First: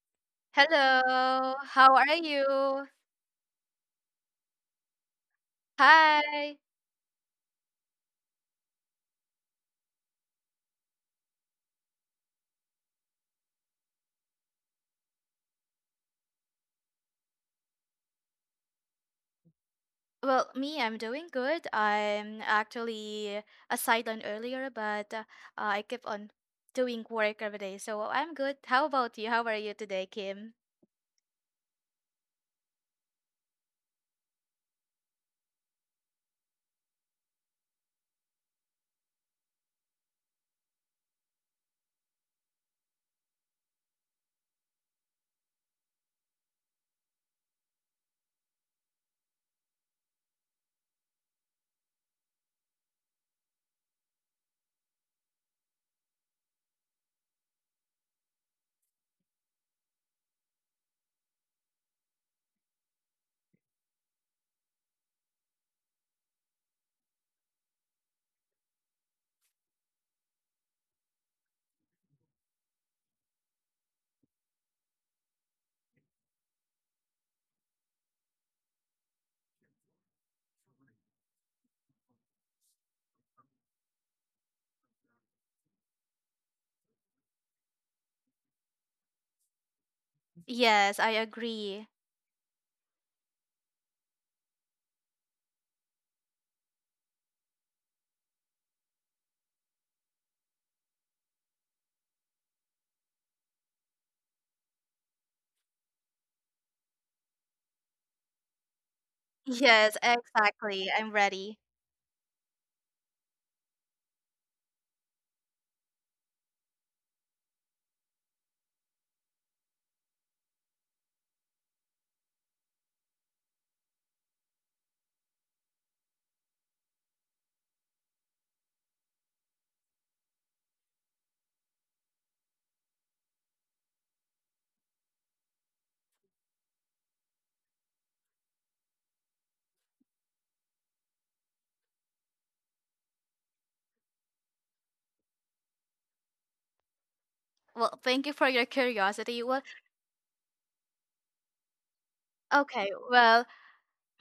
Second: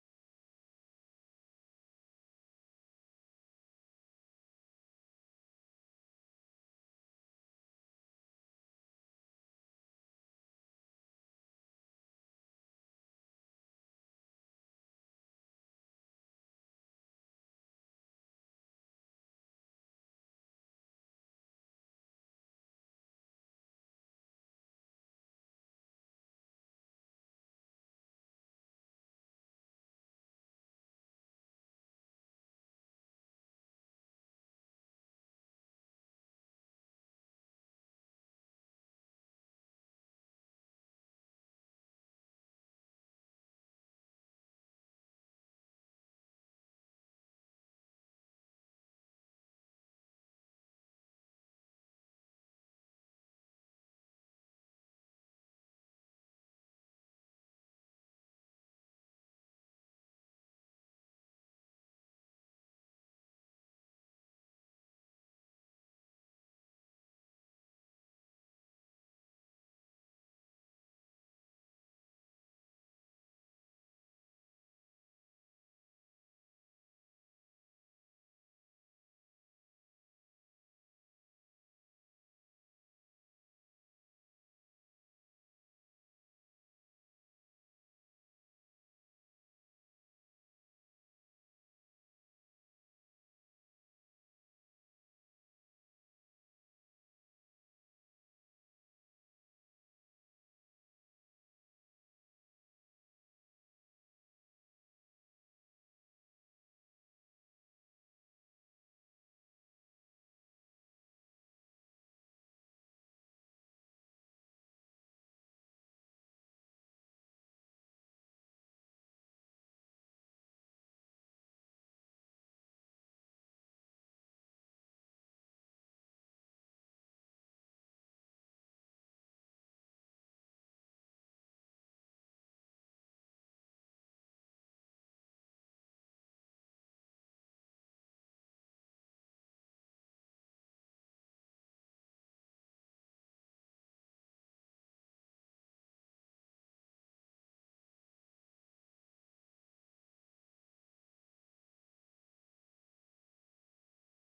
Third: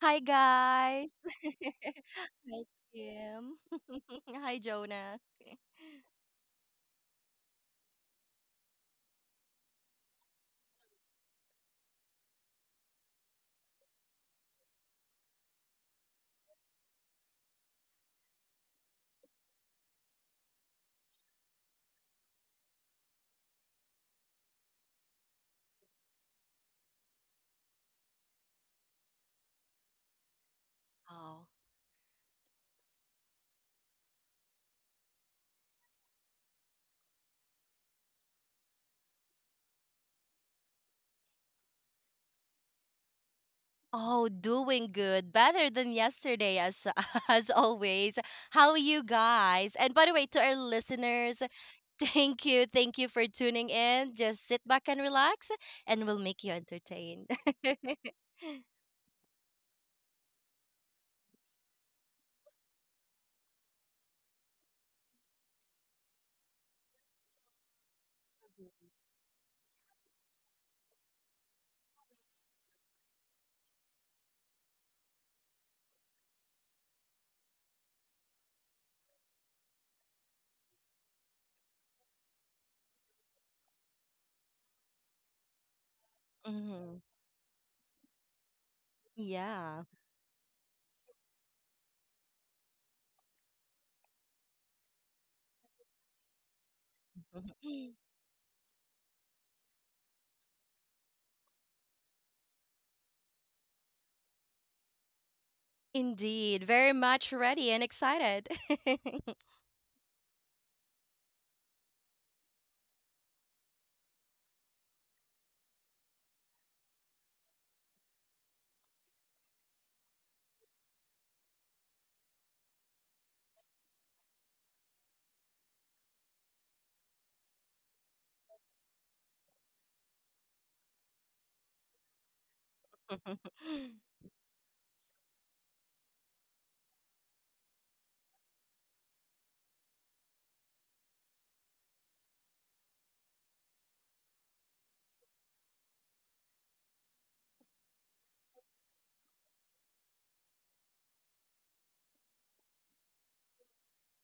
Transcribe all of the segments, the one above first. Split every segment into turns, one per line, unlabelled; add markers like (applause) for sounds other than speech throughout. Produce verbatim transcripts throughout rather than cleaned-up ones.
Hi guys.
Hello, how
(laughs)
are
Hi
you?
Kim. (laughs) Hi Jonah.
Hi. Well, me, I'm doing good. I'm actually a sideline earlier, but uh, I keep on doing work every day, so I'm good. How about you? How are you today, Kim?
Oh. Oh, doing good. Better than yesterday, as (laughs) as always. How are you guys? And by the way, to our listeners, (laughs) thank you. Thank you for tuning in. Just sit back and relax and we'll make you entertained. (laughs) Mhm. Yeah.
Yes, I agree.
(gasps) (laughs) Indeed. Very much ready and excited. (laughs)
Yes, exactly. I'm ready.
Mhm.
Well, thank you for your curiosity. Well, okay. Well,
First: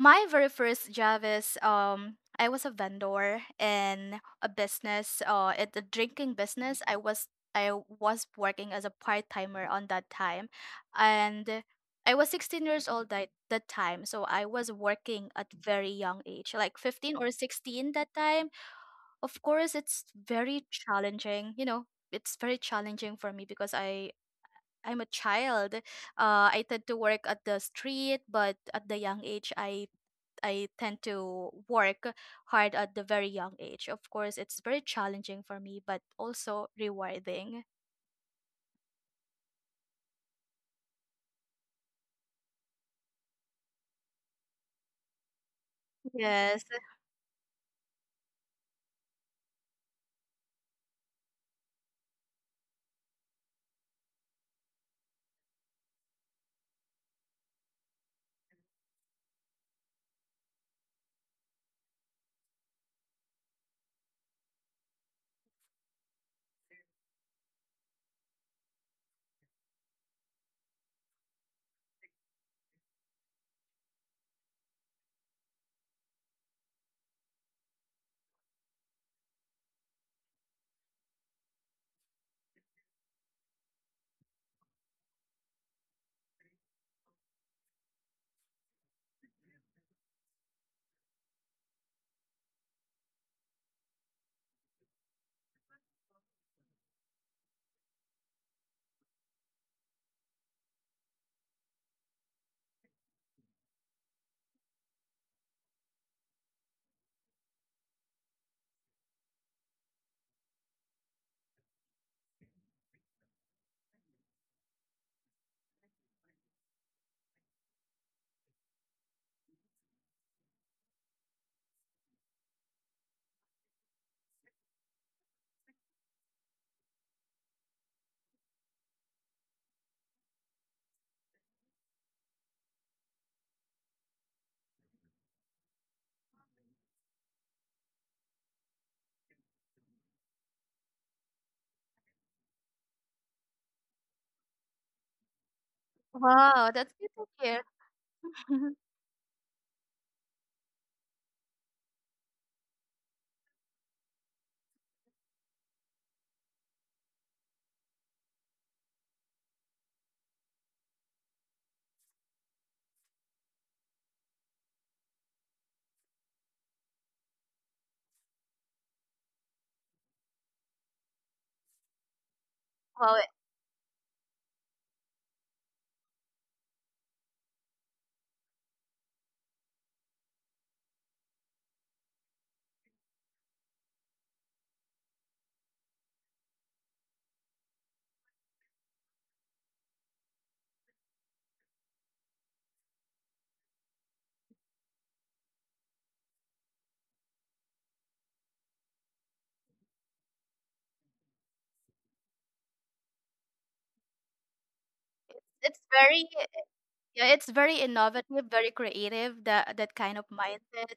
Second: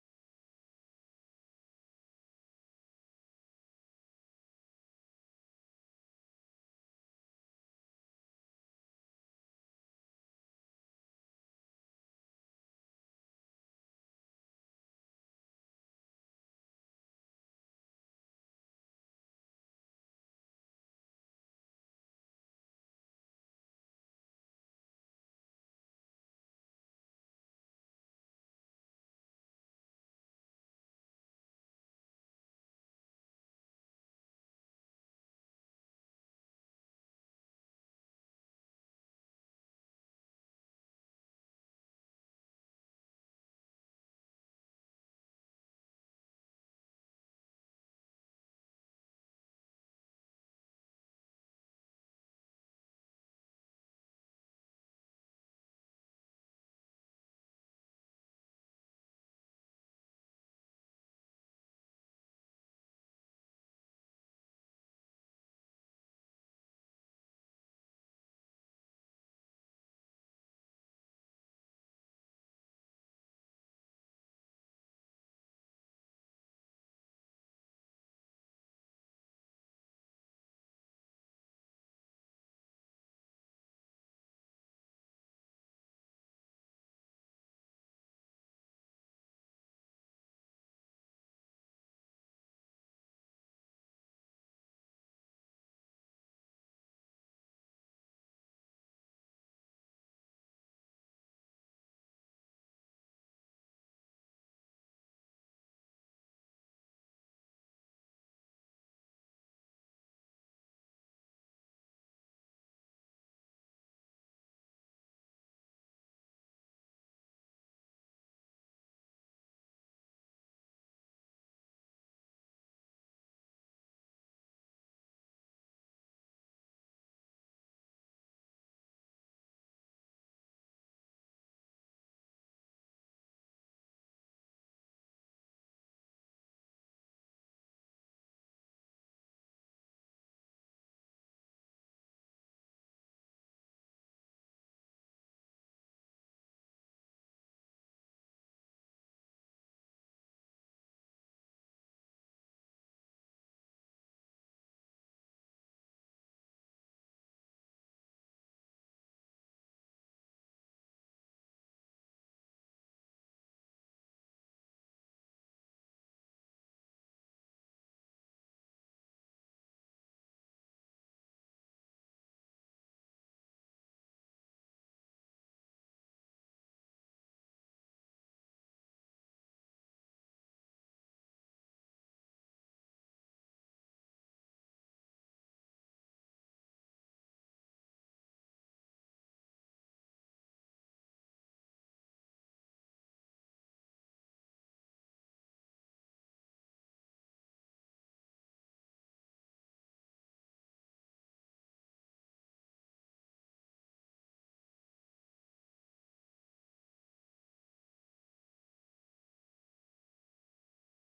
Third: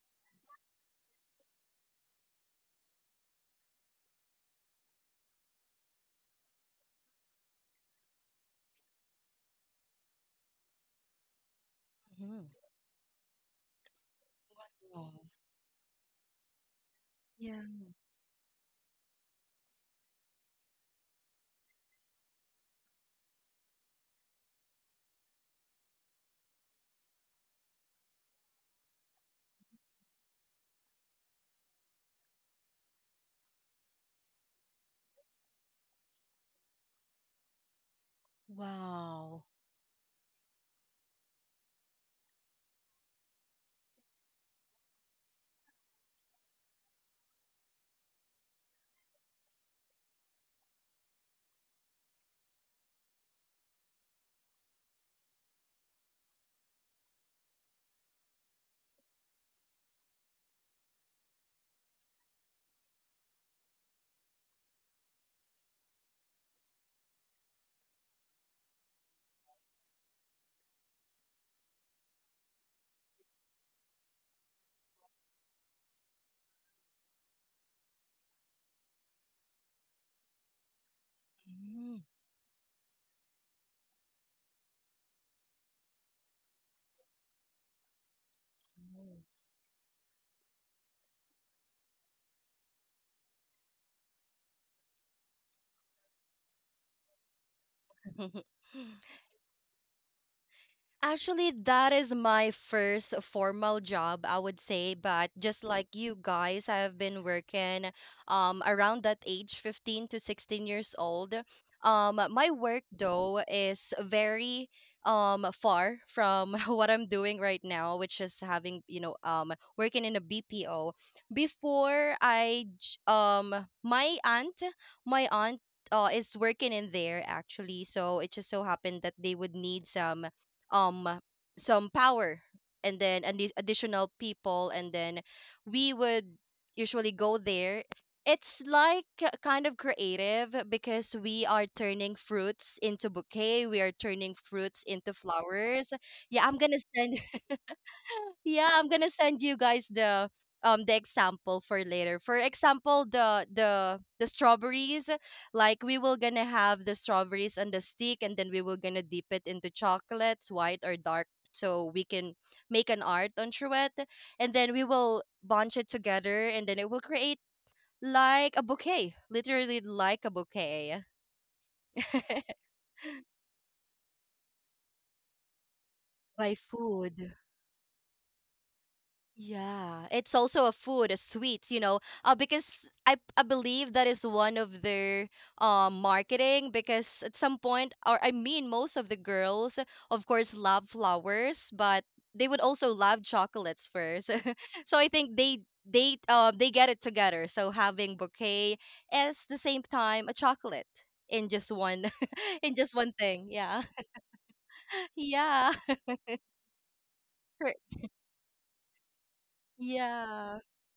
My very first job is um I was a vendor in a business uh at the drinking business. I was I was working as a part timer on that time, and I was sixteen years old at that time. So I was
Oh.
working at very young age, like fifteen or
Yeah.
sixteen that time. Of course, it's very challenging. You know, it's very challenging for me because I. I'm a child. Uh, I tend to work at the street, but at the young age, I I tend to work hard at the very young age. Of course, it's very challenging for me, but also rewarding.
Wow.
Yes.
Mm. (laughs) Actually, that is my first formal job, I would say. But just like you guys, I have been working um around that age, fifteen to sixteen years old. Um, my work though is very um far from (laughs) what I'm doing right now, which is having, you know, um working in a B P O. Before I j- um my aunt, my aunt uh, is working in there, actually, so it just so happened that they would need some um some power, and then addi- additional people, and then we would usually go there. It's like k- kind of creative because we are turning fruits into bouquet, we are turning fruits into flowers. yeah i'm
Wow,
gonna
that's good
send
to hear.
yeah,
(laughs)
I'm gonna send you guys the um the example for later. For example, the the the strawberries, like we will gonna have the strawberries on the stick, and then we will gonna dip it into chocolates, white or dark, so we can make an art onto it. And then we will bunch it together and then it will create like a bouquet. Literally like a bouquet. (laughs)
Wow, it-
By food. Yeah, it's also a food, a sweets, you know, uh, because I, I believe that is one of their um marketing, because at some point, or I mean, most of the girls, of course, love flowers, but they would also love chocolates first. (laughs) So I think they they uh, they get it together. So having bouquet as the same time a chocolate in just one (laughs) in just one thing. Yeah, (laughs) yeah,
it's very yeah, it's very
(laughs)
innovative, very creative. That that kind of
yeah,
mindset.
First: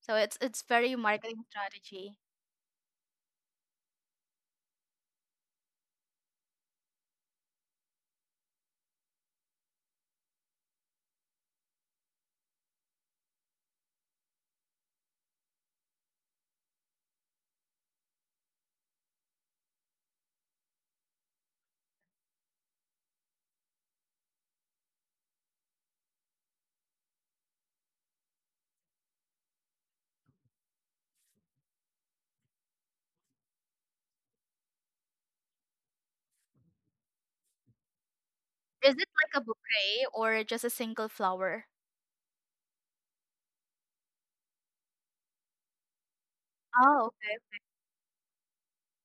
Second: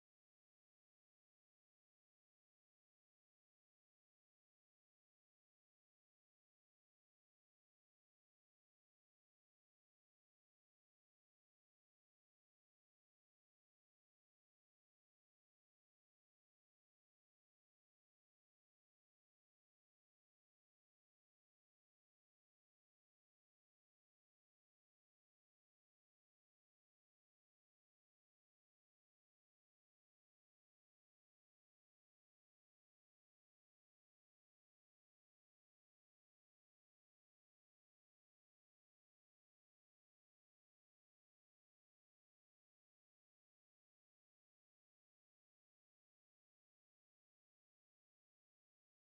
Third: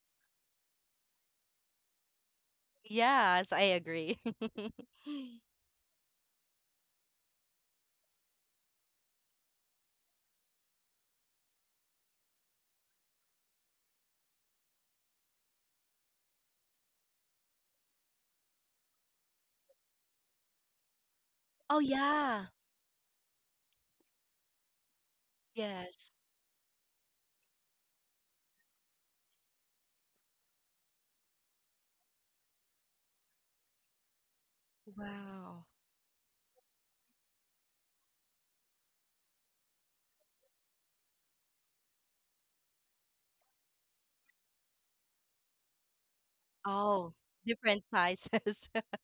So it's it's very marketing strategy.
yes, I agree. (laughs) Oh, yeah. Yes. Wow.
Is it like a bouquet or just a single flower? Oh,
Oh,
okay.
different sizes. (laughs)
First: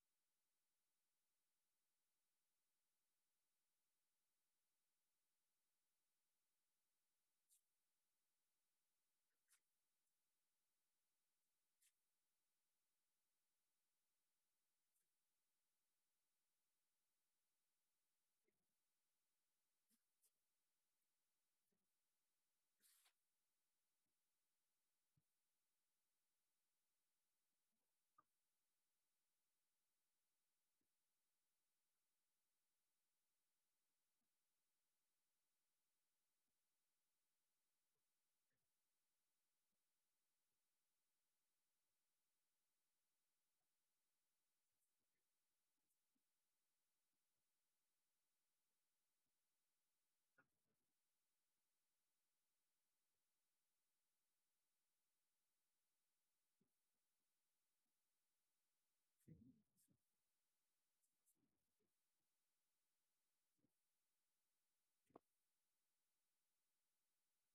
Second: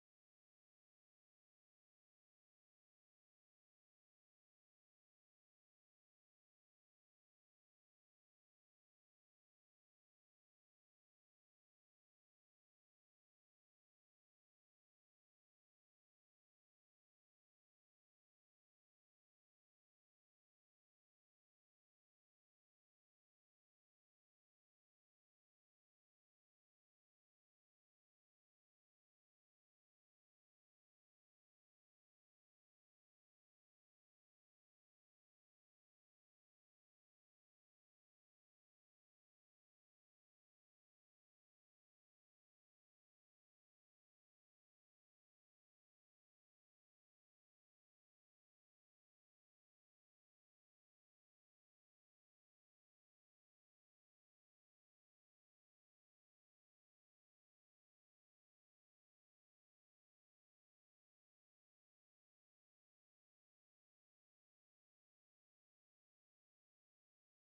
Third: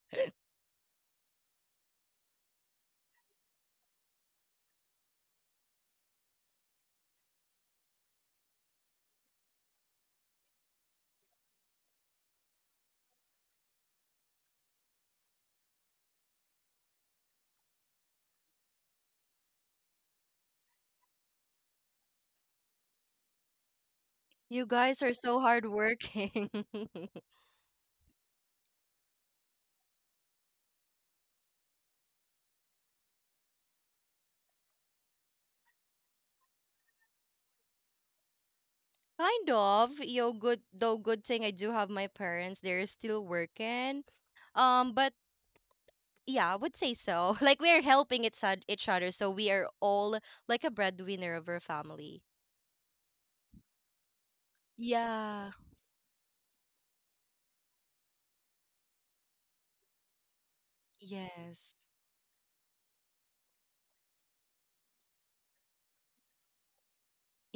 You guys are so hardworking. (laughs) Kind of. Yo, good though good thing I do have my parents. They're still working. Um, but yeah, I would say so. (laughs) Like we are helping each od- each other, so we are all like a breadwinner of our family. Yeah. Yes.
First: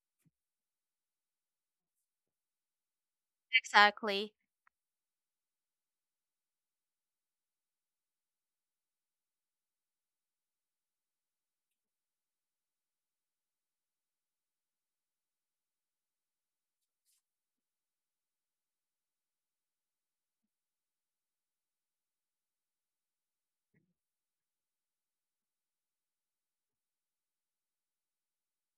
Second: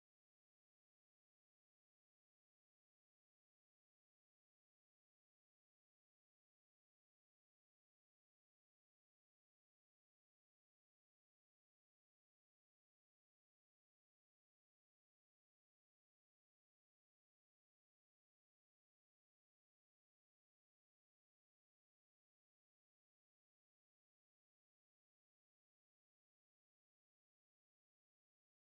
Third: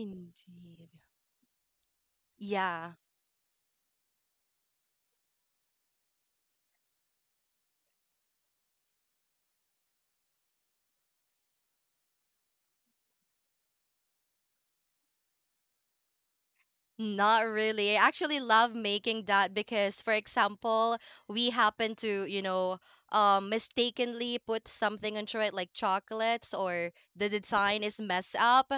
Indeed. Yeah.
Exactly.
Not really. I actually love making that because, for example, we happen to, you know, um, mistakenly put something into it, like chocolates, or the design is messed up.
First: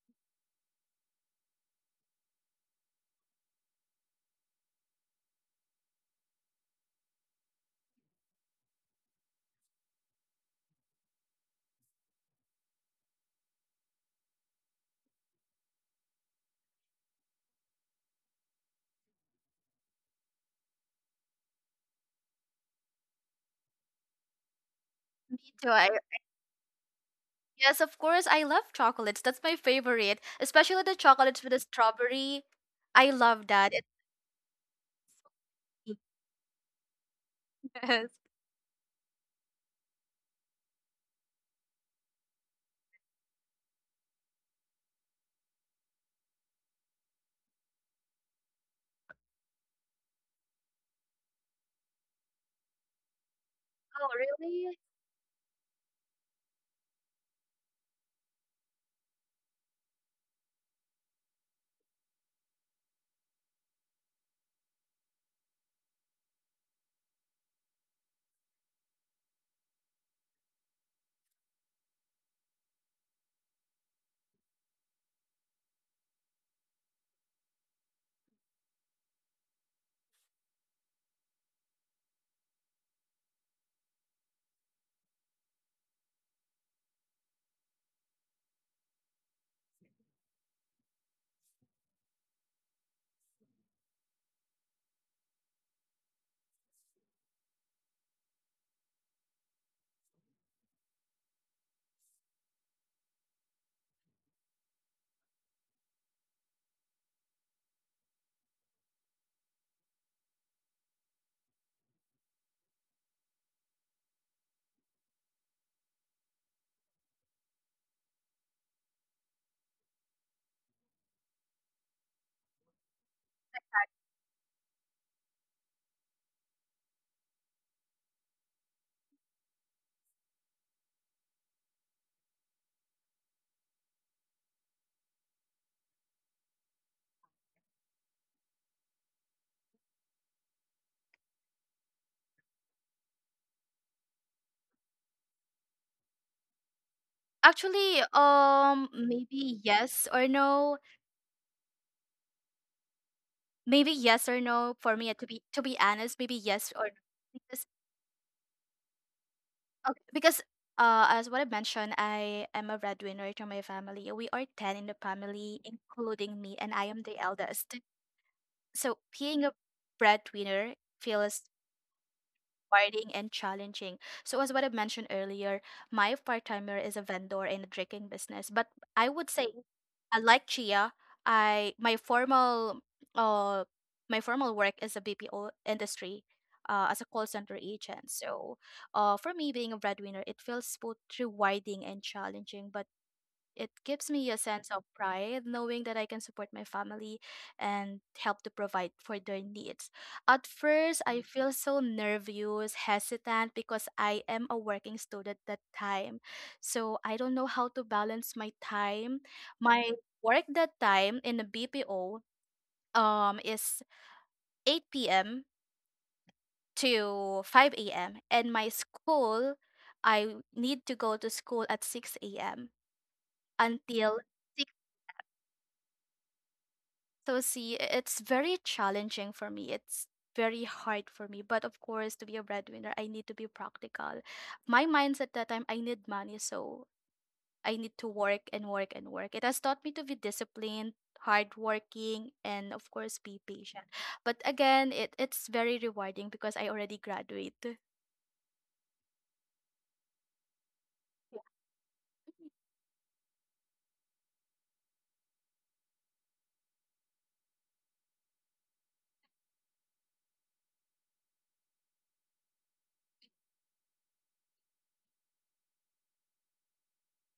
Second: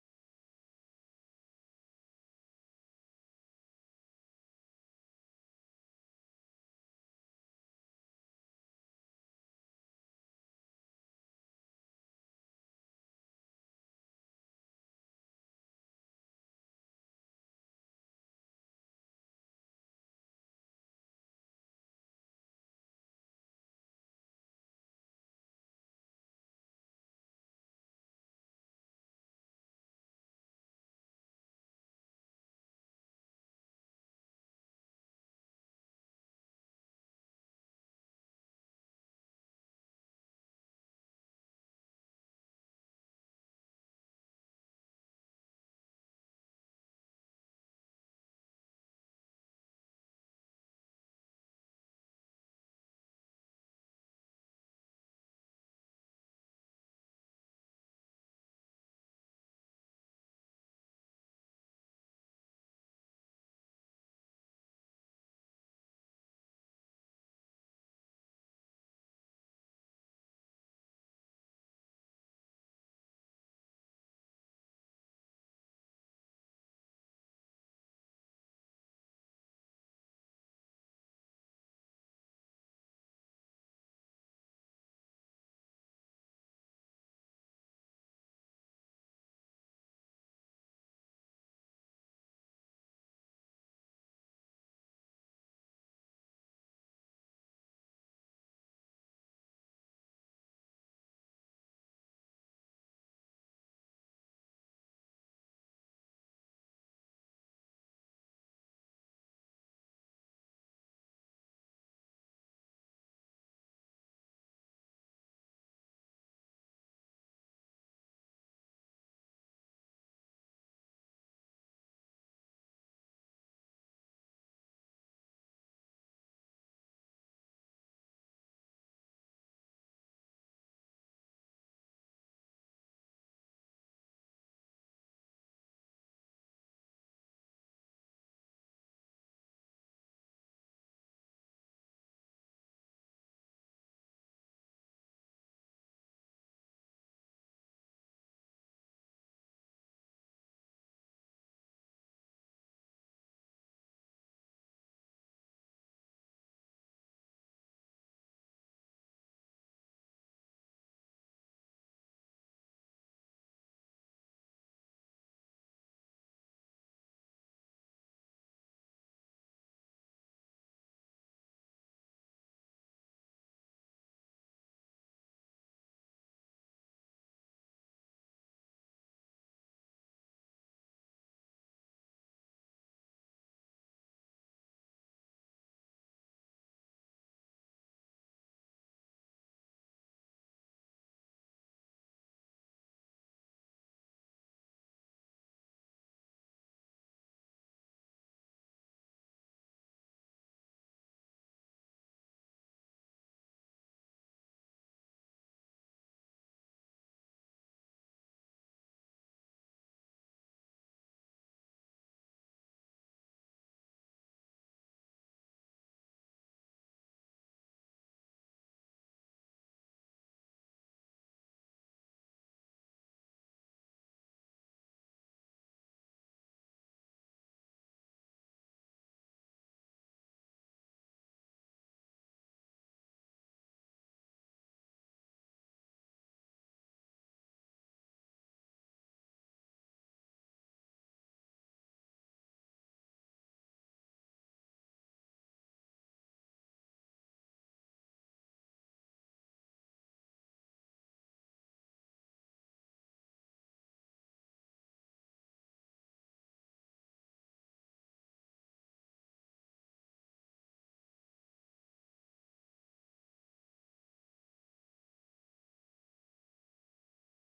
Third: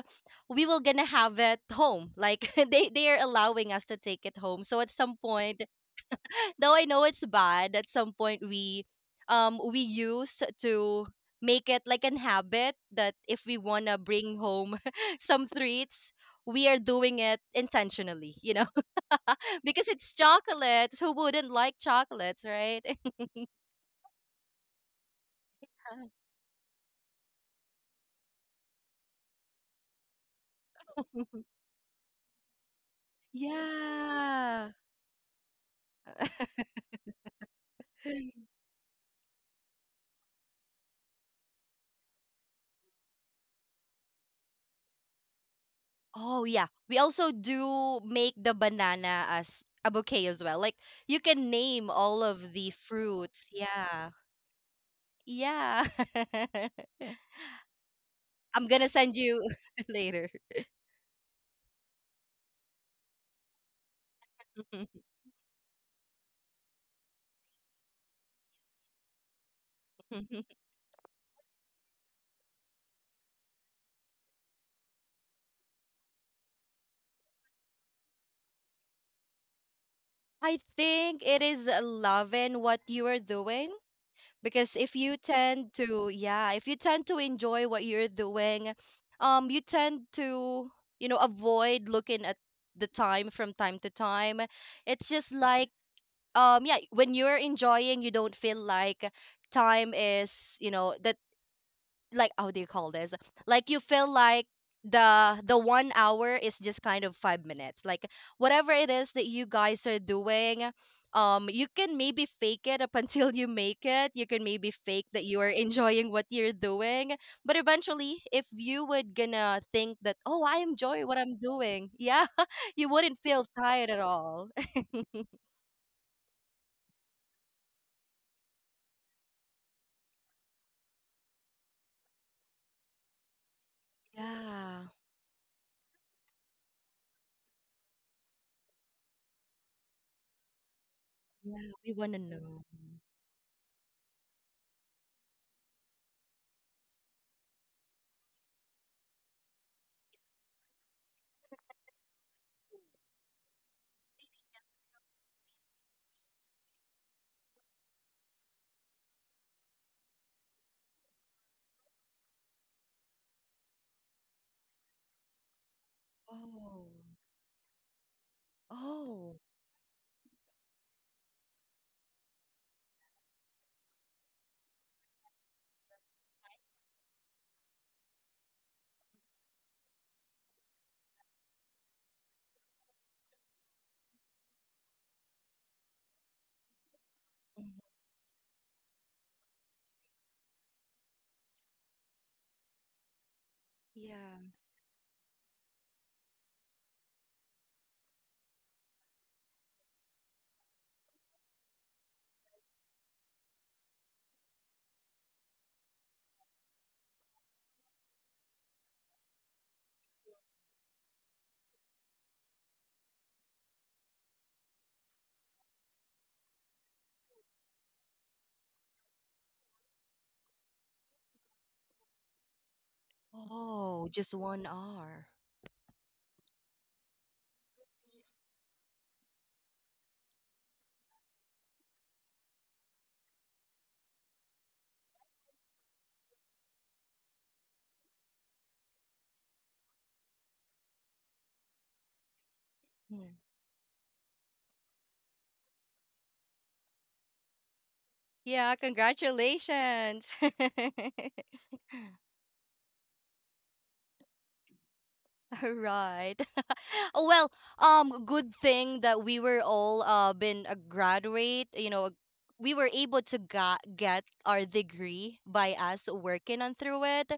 We will gonna have it home. Like (laughs) they they are allowing us to take it home. So at some point, though I know it's bad, at some point we um we use to make it like an habit that if we want to bring home (laughs) some treats, we are doing it intentionally, you know. (laughs) Because it's chocolates, who wouldn't like chocolates, right?
Me too. I
(laughs)
Yes, of course, I love chocolates. That's my favorite, especially the chocolates with the strawberry. I love that. It-
Yeah.
(laughs) Yes.
(laughs) Oh yeah. We also do make the banana as a bouquet as well. Like you can name all of the fruits.
Oh,
Yeah.
really?
Yeah. (laughs) I'm gonna send you (laughs) later. (laughs) I think it is uh, loving what you are doing, because if you tend to, yeah, if you tend to enjoy what you're doing, um, you tend to, you know, avoid looking at the time from time to time. It's just like, um, yeah, when you're enjoying, you don't feel like time is, you know, that, like, how do you call this, like, you feel like the the one hour is just kind of five minutes. Like whatever it is that you guys are doing, um you can maybe fake it up (laughs) until you make it. You can maybe fake that you are enjoying what you're doing, but eventually if you would gonna think that, oh, I enjoy what I'm doing, yeah, (laughs) you wouldn't feel tired at all. (laughs) Yeah, yeah, we want to know.
Actually, um, maybe yes or no. Maybe yes or no for me. To be to be honest, maybe yes or no. Because okay, because uh, as what I mentioned, I am a breadwinner to my family. We are ten in the family, including me, and
Oh.
I am the eldest. So
Oh.
being a breadwinner feels rewarding and challenging. So, as what I mentioned earlier, my part timer is a vendor in the drinking business. But I would say, I like Chia, I my formal uh my formal work is a B P O industry. Uh, as a call center
Mhm.
agent. So uh, for me being a breadwinner, it feels both rewarding and challenging. But it gives me a
Yeah.
sense of pride knowing that I can support my family and help to provide for their needs. At first, I feel so nervous, hesitant because I am a working student that time. So I don't know how to balance my time. My work that time in the B P O um is eight p m to five a m and my school, I need to go to school at six a m
Oh,
until
just one hour.
So see, i- it's very challenging for me. It's very hard for me. But of course, to be a breadwinner, I need to be practical. My mindset that time, I need money, so I need to work and work and work. It has taught me to be disciplined, hardworking, and of course,
Hmm.
be patient. But again, it it's very rewarding because I already graduate.
Yeah, congratulations.
Yeah.
(laughs)
Mhm.
All right. (laughs) Oh, well, um, good thing that we were all uh been a graduate, you know, we were able to ga- get our degree by us working on through it,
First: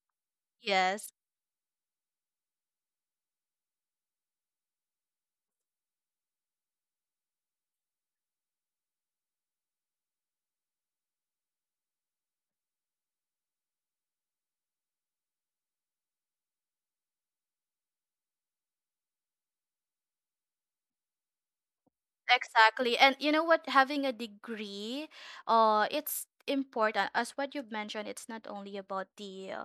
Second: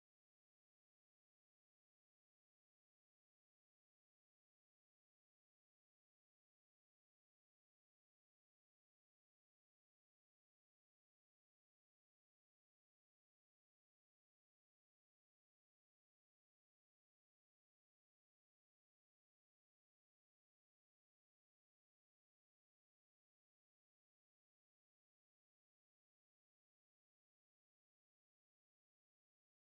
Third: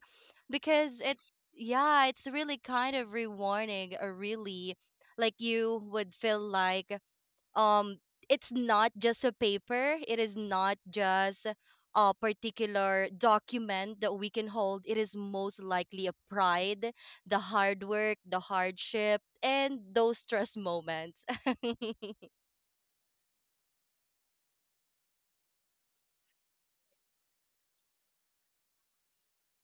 because
Yes,
it's, yeah, it's really kind of rewarding, uh, really, like you would feel like um it's not just a paper, it is not just a particular document that we can hold. It is most likely a pride, the hard work, the hardship, and those stress moments. (laughs)
exactly. And you know what? Having a degree, uh, it's important. As what you've mentioned, it's not only about the uh,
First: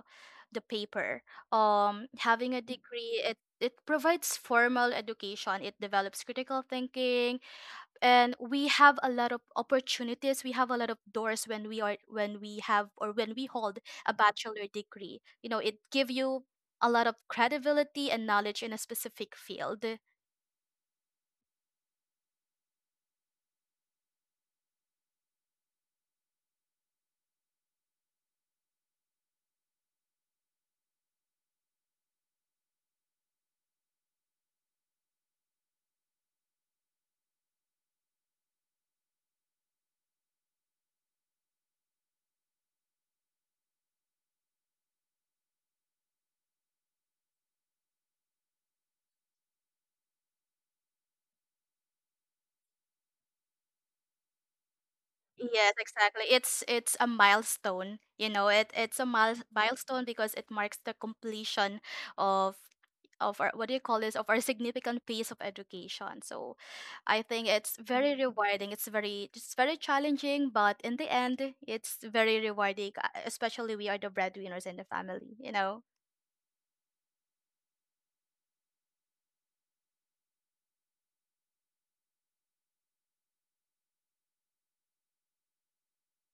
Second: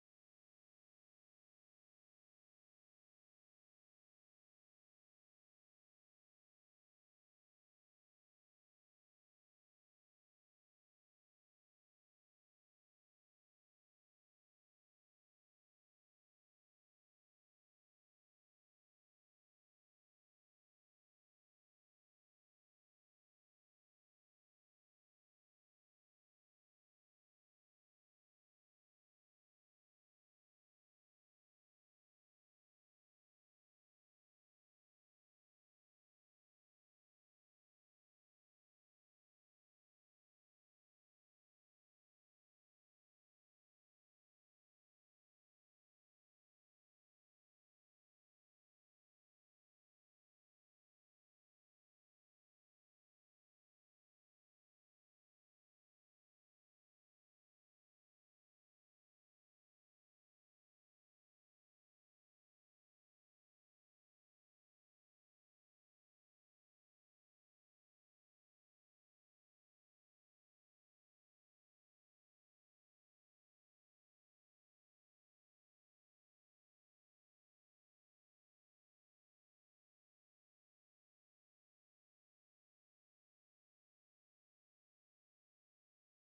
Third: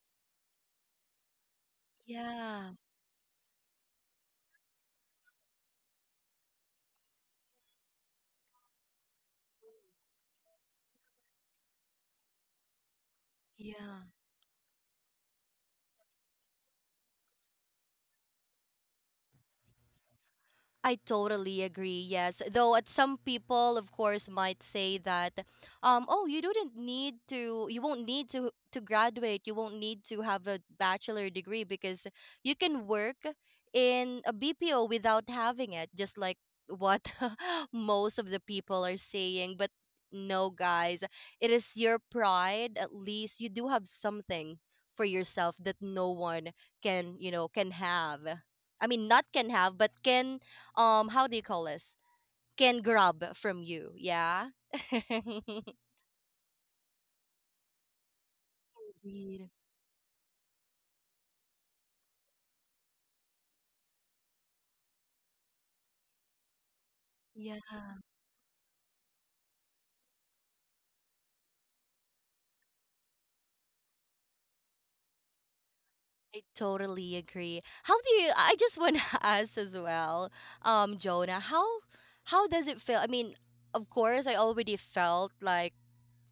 the paper. Um, having a
Yeah,
degree, it it provides formal education. It develops critical thinking, and we have a lot of opportunities, we have a lot of doors when we are, when we have or when we hold
yeah,
a bachelor degree. You know, it give you a lot of credibility and knowledge in a specific field.
I totally agree. Yes. Though at some people of course might say that, um oh, you didn't need to, you won't need to to graduate, you won't need to have a bachelor degree because you can work in a B P O without having it, just like what (laughs) most of the people are saying. But no guys, it is your pride. At least you do have something for yourself that no one can, you know, can have. I mean, not can have, but can um how do you call this, can grab from you. Yeah. (laughs)
Yes, exactly. It's it's a milestone, you know. It it's a mile,
Indeed.
milestone because it marks the completion of of our what do you call this, of our significant piece of education. So, I think
Yeah,
it's very rewarding. It's very, it's very challenging, but in the end, it's very rewarding. uh, Especially we are the breadwinners in the family, you know.
I totally agree. How do you, I just want to (laughs) ask as well, um, Jonah, how how does it feel? I mean, of course, I already felt like,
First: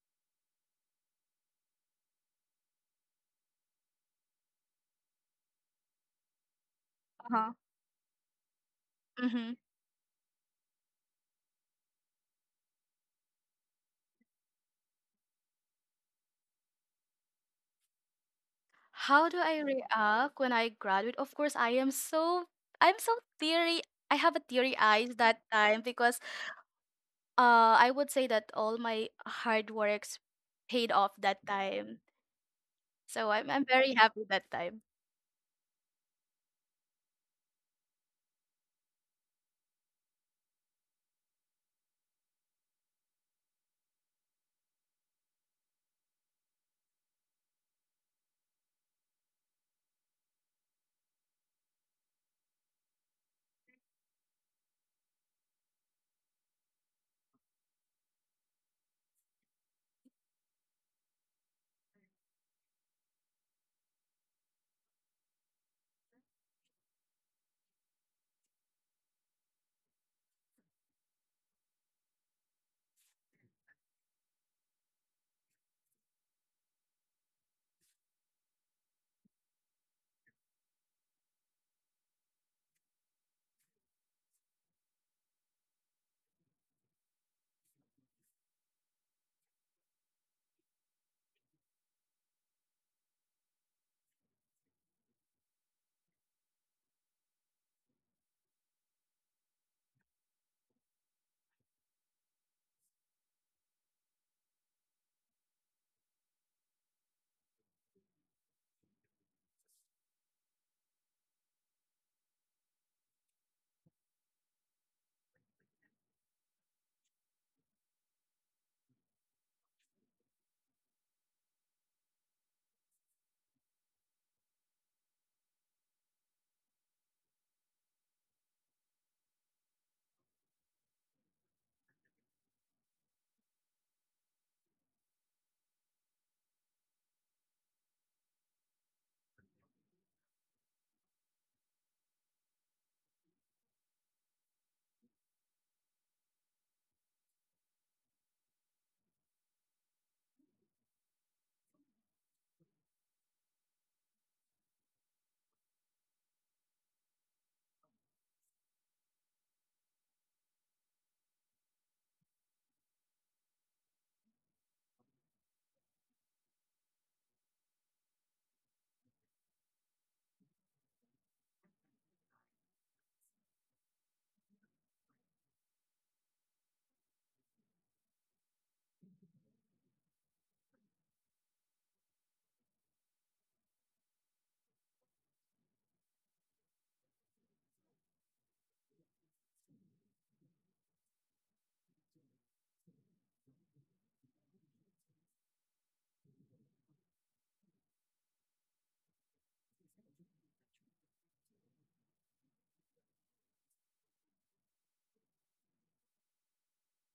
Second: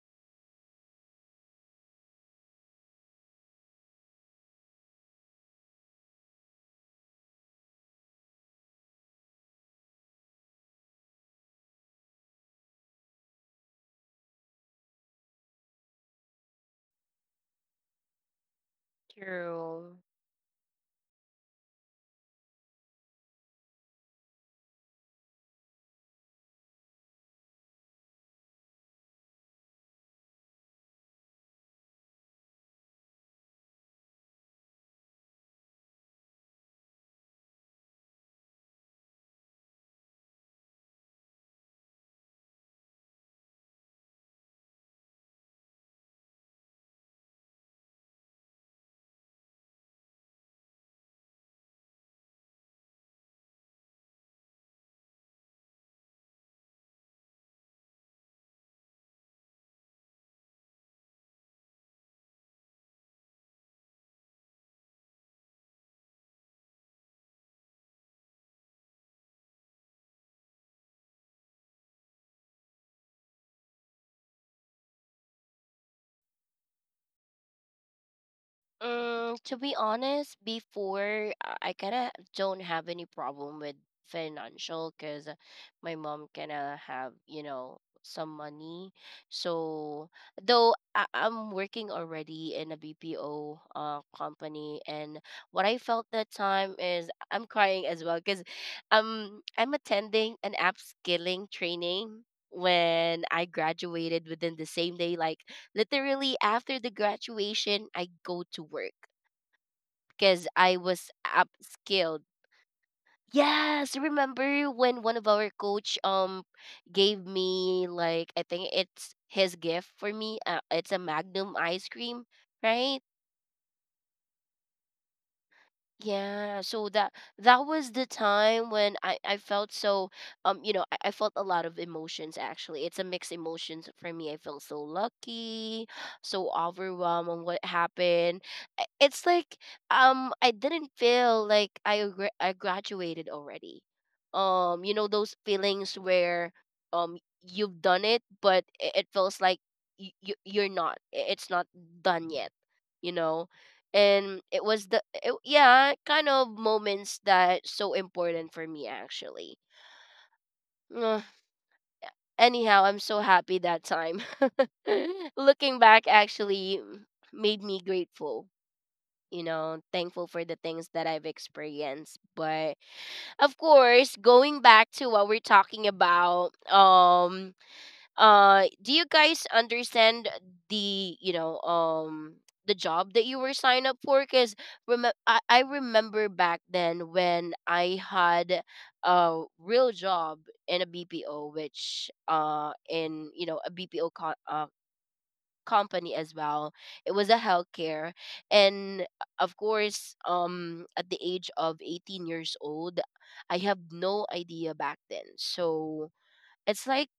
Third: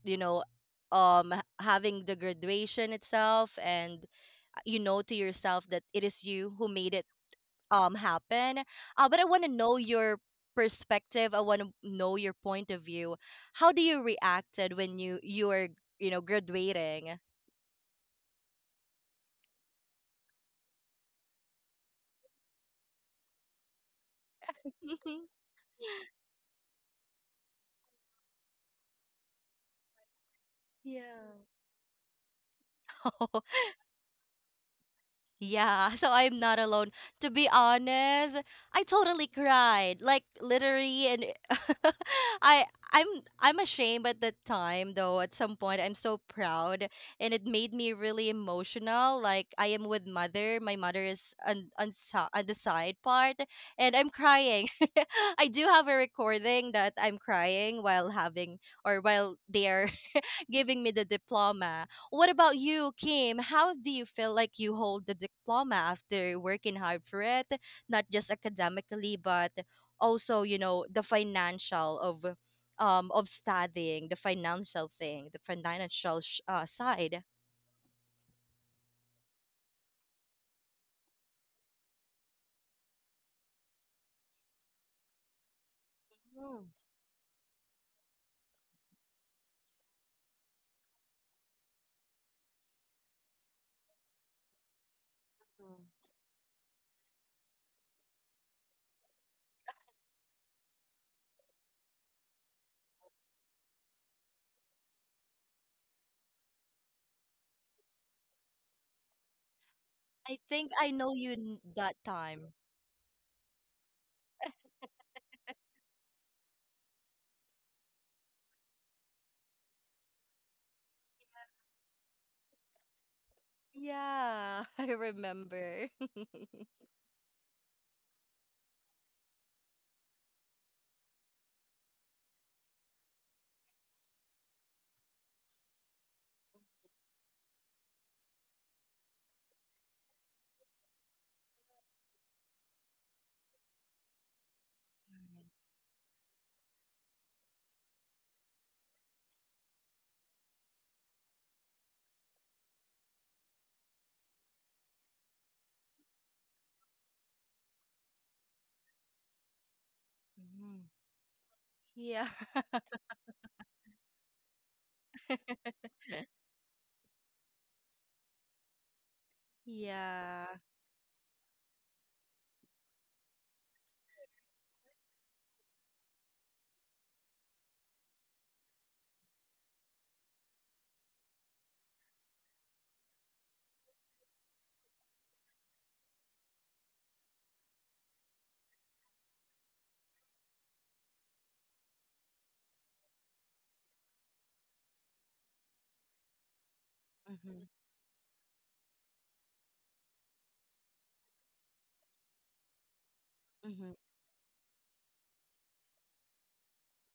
you know, um, h- having the graduation itself, and uh, you know, to yourself that it is you who made it
Uh-huh.
um happen. Uh, but I want to
Mm-hmm.
know your perspective. I want to know your point of view. How do you reacted when you you were, you know, graduating?
How do I
True.
react when I graduate? Of course, I am so I'm so teary. I have a teary eyes that
(laughs)
time because Uh, I would say that all my hard works paid off
Yeah.
that time. So I'm I'm very happy that time.
Yeah, (laughs) so I'm not alone. To be honest, I totally cried. Like literally, and (laughs) I I'm I'm ashamed at that time, though. At some point, I'm so proud, and it made me really emotional. Like I am with mother, my mother is on on, si- on the side part, and I'm crying. (laughs) I do have a recording that I'm crying while having, or while they are giving me the diploma. What about you, Kim? How do you feel like you hold the diploma after working hard for it, not just academically, but also, you know, the financial of um of studying, the financial thing, the financial sh- uh, side.
Mm, to be honest, before uh, I kind of don't have any problem with financial because my mom kind
Mm.
of have, you know, some money. So, though I I'm working already in a B P O uh company, and what I felt that time is I'm crying as well because um I'm attending an upskilling training when I graduated within the same day. Like literally after the graduation, I go to work
I
because
think
I
I
was
know you n- that
upskilled.
time.
Yes, remember when one of our coach um gave me, like, I think it's his gift for me. Uh, it's a Magnum ice cream, right?
Yeah, (laughs) I remember. (laughs)
Yeah, so that that was the time when I I felt so um you know I, I felt a lot of emotions actually. It's a mixed emotions for me. I felt so lucky, so overwhelmed on what happened. I- It's like um I didn't feel like I gra- I graduated already. Um you know those feelings where um you've done it but it, it feels like you, you are not. I- It's not done yet, you know, and it was the uh, yeah, kind of moments that so important for me actually.
Mhm.
Ugh.
Yeah.
Anyhow,
(laughs)
I'm so happy that time. (laughs) Looking back actually made me grateful, you know, thankful for
Yeah.
the things that I've experienced. But of course, going back to what we're talking about, um uh do you guys understand the, you know, um the job that you were signed up for? Because rem- I-, I remember back then when I had a real job in a bpo, which uh in, you know, a bpo co- uh, company as well. It was a
Mhm.
healthcare, and of course um at the age of eighteen years old I have
Mhm.
no idea back then. So it's like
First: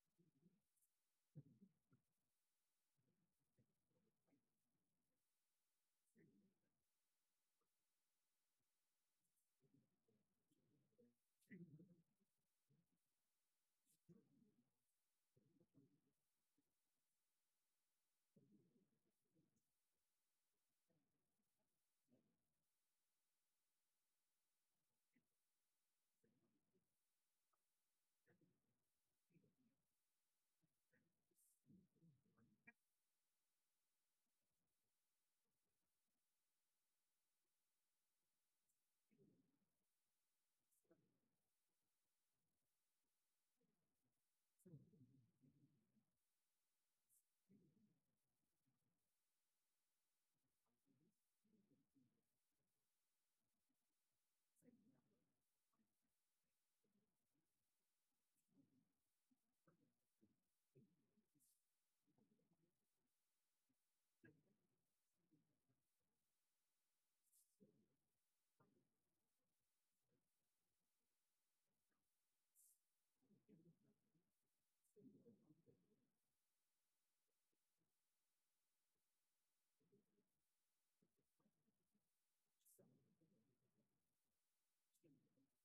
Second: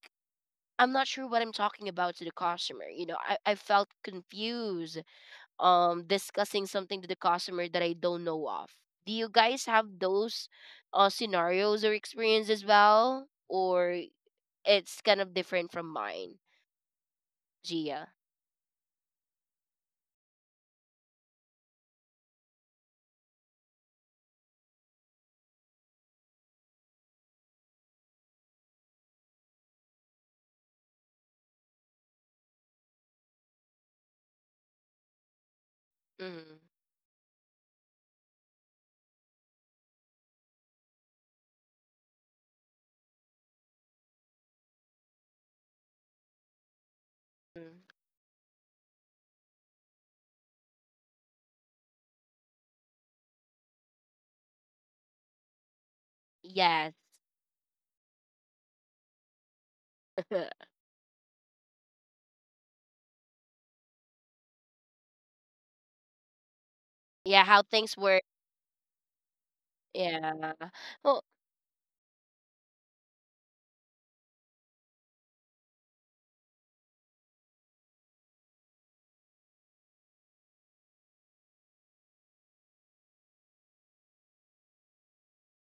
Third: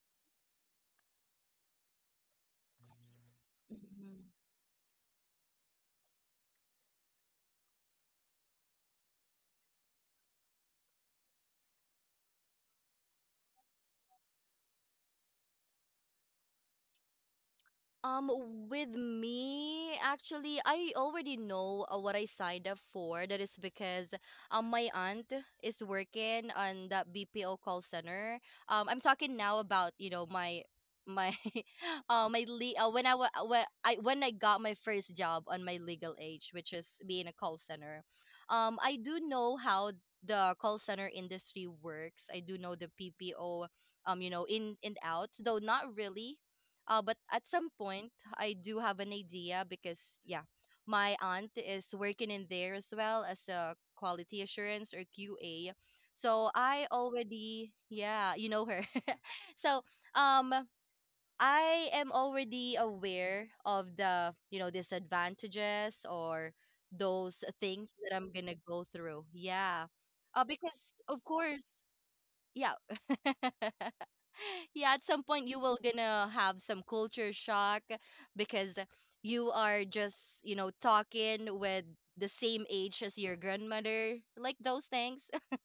I'm not sure what I'm talking about to the customer. You know, I, I felt
Mhm.
confused um discussing something to the customer that I don't know of. Do you guys have those uh, scenarios or experience as well? Or it's kind of different from mine, Gia?
Um, with me, actually, I already know uh, what I signed up for. That is because um, my aunt is working on that B P O call center. Um, I'm talking now about, you know, my my (laughs) uh my le- uh, when I wa- uh, when I when I got my first job on my legal age,
Mm-hmm.
which is being a call center. Um, I do know how the call center industry works. I do know the P P O um you know, in and out, though not really, uh, but at some
Mm-hmm.
point, I do have an idea, because, yeah, my aunt is working in there as well as a quality assurance, or Q A. So I
Yes.
already, yeah, you know her. (laughs) So um,
(laughs)
I am already aware of the, you know, disadvantages or those
Yeah, how
things
things
that
work.
I'm gonna go through. Yeah,
Yeah.
uh, because of
Well,
course, yeah, yeah, at some point you will gonna have some culture shock because you are just, you know, talking with the same age as your grandmother, like those things. (laughs)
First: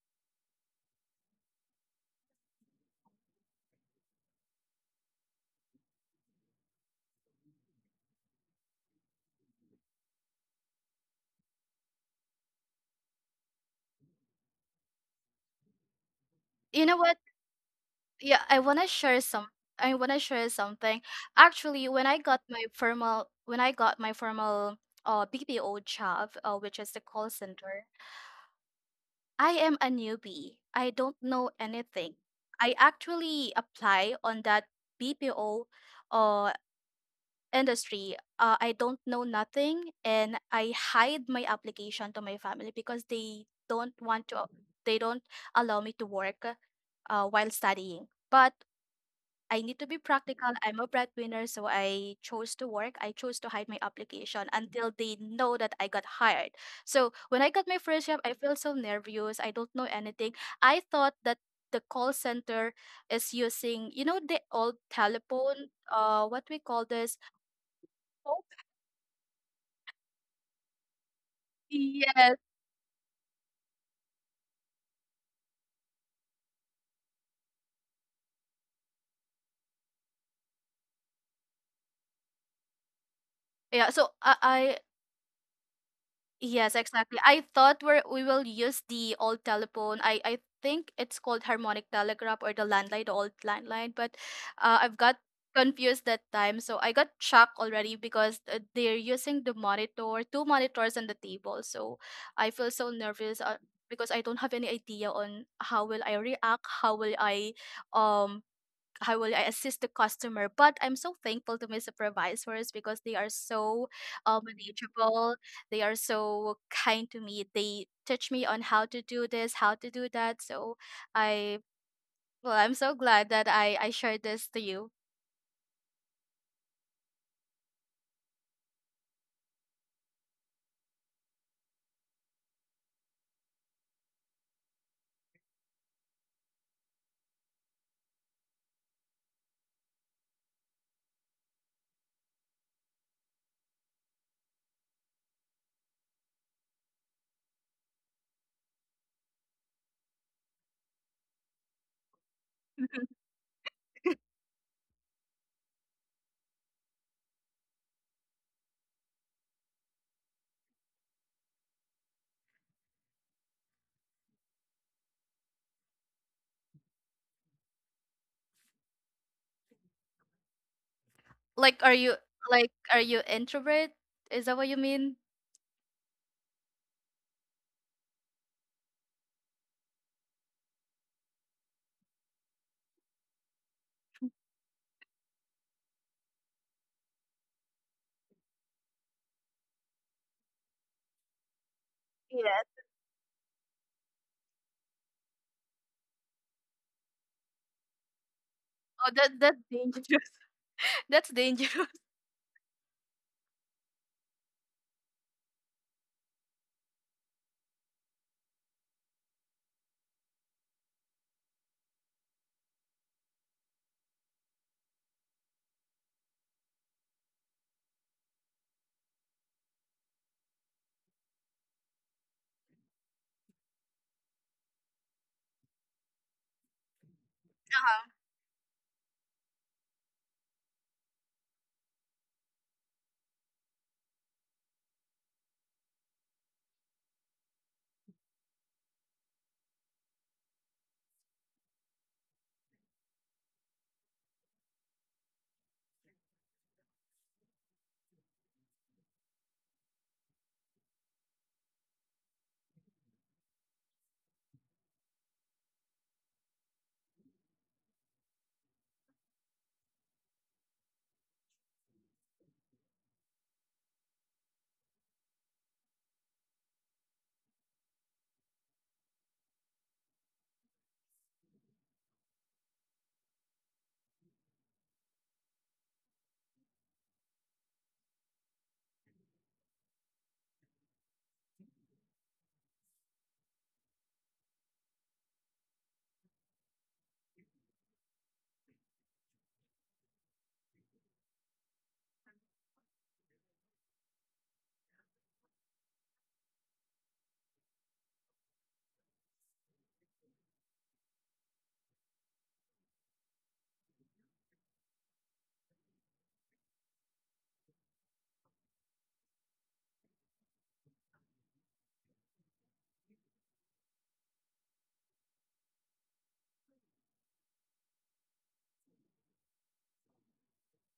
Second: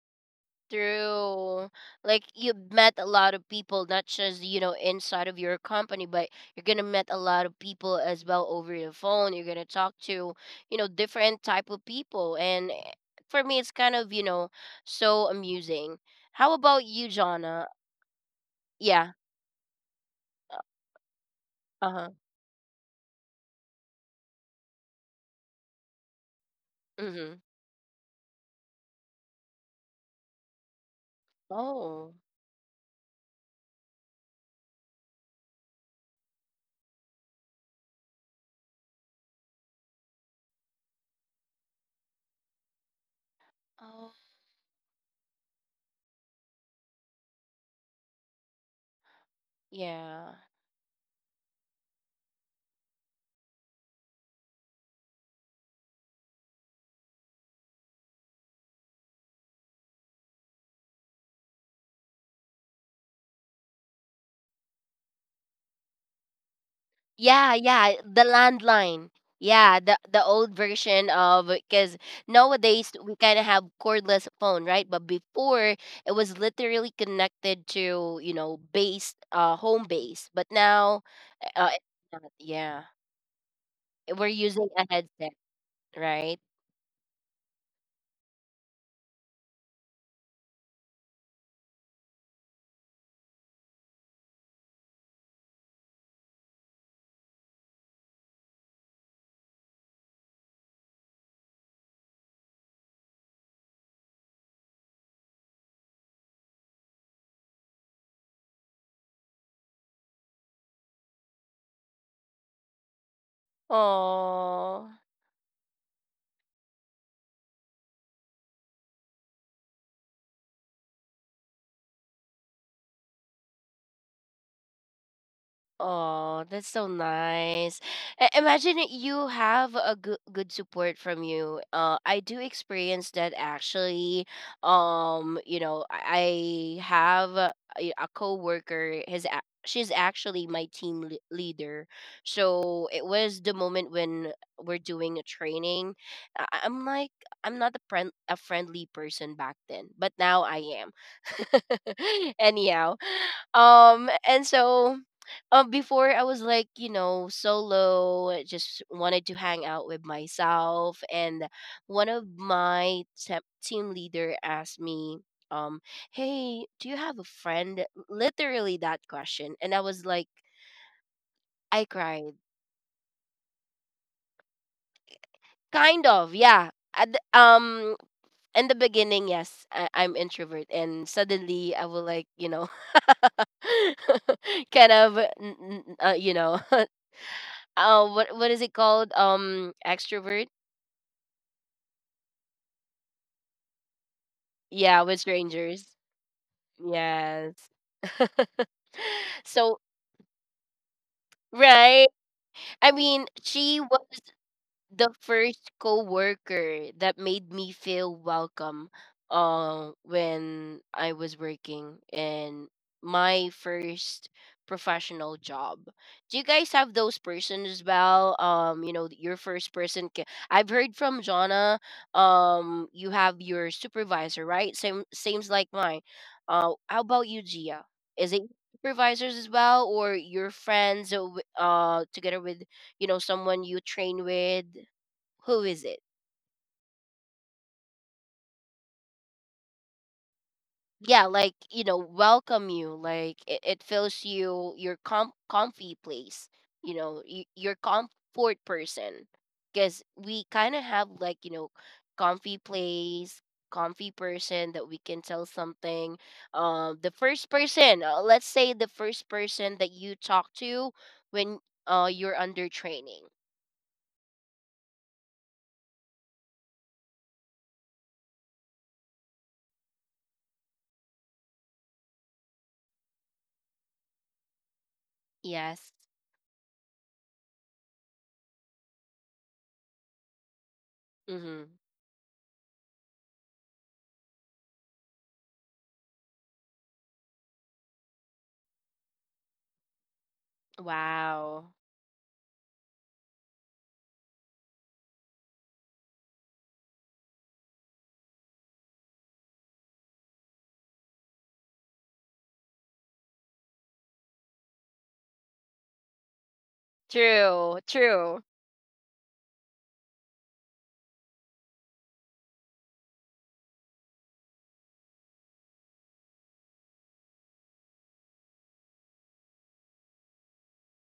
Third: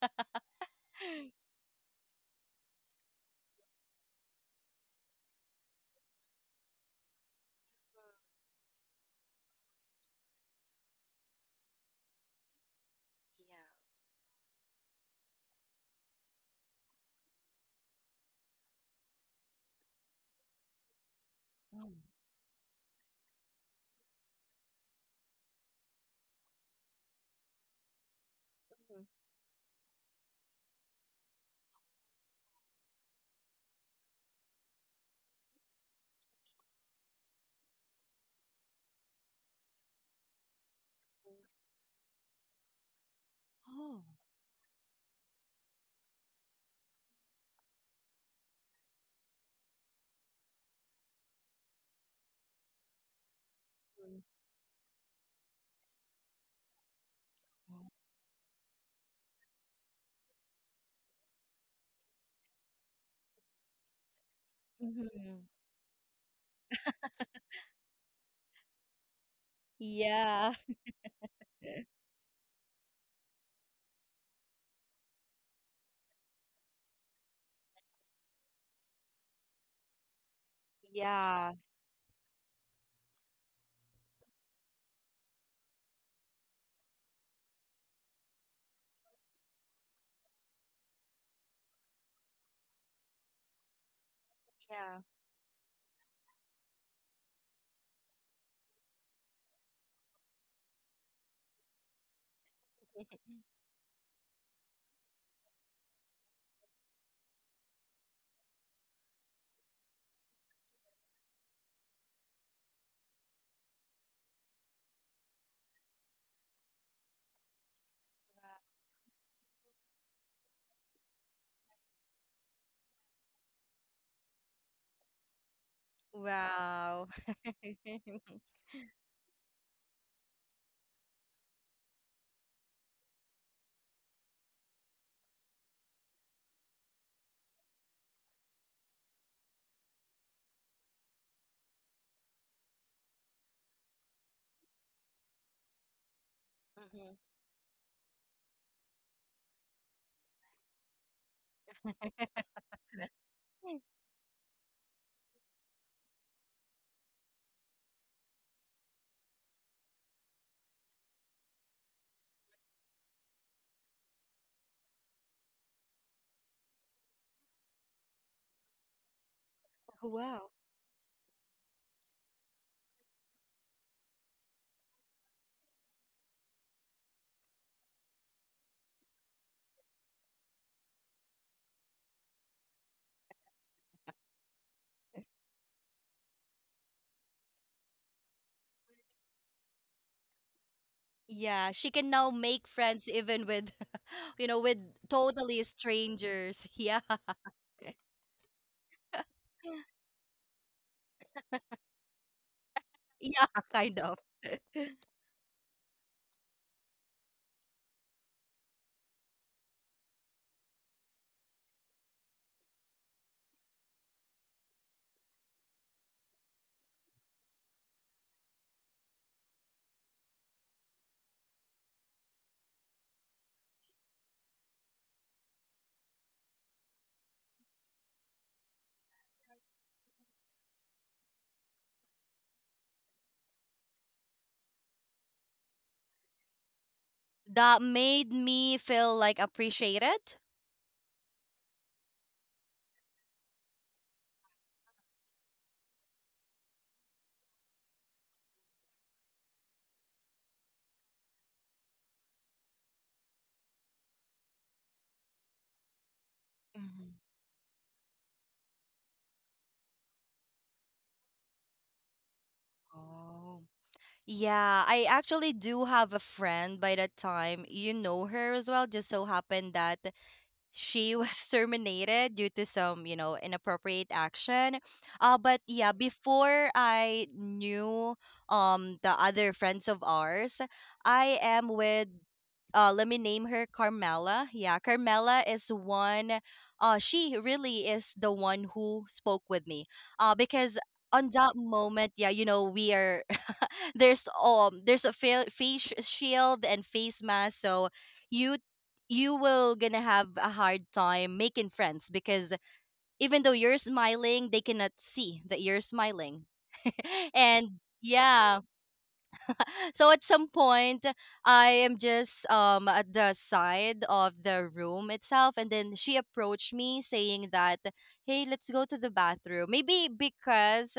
true. Like, you met a lot of people, not just, you know, inside of your company, but you're gonna met a lot of people as well over the phone. You're gonna talk to, you know, different type of people. And eh, for me it's kind of, you know, so amusing. How
You
about
know
you,
what?
Jonna?
Yeah, I wanna
Yeah.
share some I wanna share
uh,
something.
Yeah.
Actually,
Oh.
when
Uh-huh.
I got my formal when I got my formal uh B P O job, uh, which is the call
Mm-hmm.
center,
Mhm.
I am a newbie. I don't know anything.
Oh.
I actually apply on that B P O uh industry. uh, I don't know nothing and I hide my application to my family because they don't
Oh.
Oh.
want to, they don't allow me to work uh, while studying. But I need to be
Yeah.
practical. I'm a breadwinner, so I chose to work. I chose to hide my application until they know that I got hired. So when I got my first job, I feel so nervous. I don't know anything. I thought that the call center is using, you know, the old
Mhm. Mhm.
telephone, uh, what we call this.
Yeah, yeah, the landline. Yeah, the the old
Yeah.
version of, because
Yes.
nowadays we kind of have cordless phone, right? But before it was literally connected to, you know, base, uh, home base. But now,
Yeah.
uh, it's not. Yeah,
Yeah. So
we're
I,
using
I
a headset, right?
yes, exactly. I thought we we will use the old telephone. I I think it's called harmonic telegraph or the landline, the old landline. But uh, I've
Yeah.
got confused that time, so I got shocked already because uh, they're using the monitor, two monitors on the table. So I feel so nervous. Uh, because I don't have any idea on how will I react, how will I um how will I assist the customer? But I'm so thankful to my supervisors because they are so uh,
Oh.
manageable. They are so kind to me. They teach me on how to do this, how to do that. So I well, I'm so glad that I I shared this to you.
Oh, that's so
Wow.
nice.
(laughs)
I- imagine that you have a good good support from you. Uh, I do experience that actually. Um, you know, I I have a, a a coworker. His a- she's actually my team lea- leader. So it was the moment when we're doing a training. I- I'm like
Mhm.
I'm not a friend a friendly person back then, but now I am. (laughs) Anyhow, um, and so um, before I was like, you know, solo, just wanted to hang out with myself. And one of my te- team leader asked me, um, hey, do you have a friend? Literally that question. And I was like,
Wow.
Like,
I
are you
cried.
like, are you introvert? Is that what you mean?
Kind of, yeah. At the- um, in the beginning, yes, I- I'm introvert. And suddenly I will like, you know, (laughs) kind of, n- n- uh, you know, (laughs) uh, what what is it called? Um, extrovert.
Yeah, she can now
Yes.
make friends even with (laughs) you know, with
Yeah, with
totally
strangers.
strangers. (laughs) Yeah,
Yes. (laughs)
Oh, that that's
So
dangerous. (laughs) that's dangerous.
right. I mean,
yeah,
she
kind of.
was
(laughs)
the first coworker that made me feel welcome uh, when I was working in my first professional job. Do you guys have those person as well? Um, you know, your first person. Ca- I've heard from Jonna. Um, you have your supervisor, right? Same, seems like mine. Uh, how about you, Gia? Is it supervisors as well, or your friends? Uh, w- uh, together with, you know, someone you train with, who is it?
That made me feel like appreciated.
Yeah, like, you know, welcome you, like it, it fills you your com- comfy place, you know, y- your comfort person, because we kind of have, like, you know, comfy place, comfy person that we can tell something, um
Mhm.
the first person, uh, let's say the first person that you talk to when uh you're under training.
Oh. Yeah, I actually do have a friend by that time. You know her as well. Just so happened that she was (laughs) terminated due to some, you know, inappropriate action. Uh, but
Yes.
yeah, before I knew um the other friends of ours, I
Mm-hmm.
am with, uh let me name her Carmela. Yeah, Carmela is one, uh she really is the one who spoke with me. Uh, because on that
Wow.
moment, yeah, you know, we are (laughs) there's um there's a fa- face shield and face mask, so you you will gonna have a hard time making friends because even though you're smiling, they cannot see that you're smiling. (laughs) And
True, true.
yeah, so at some point, I am just um at the side of the room itself, and then she approached me, saying that, hey, let's go to the bathroom, maybe because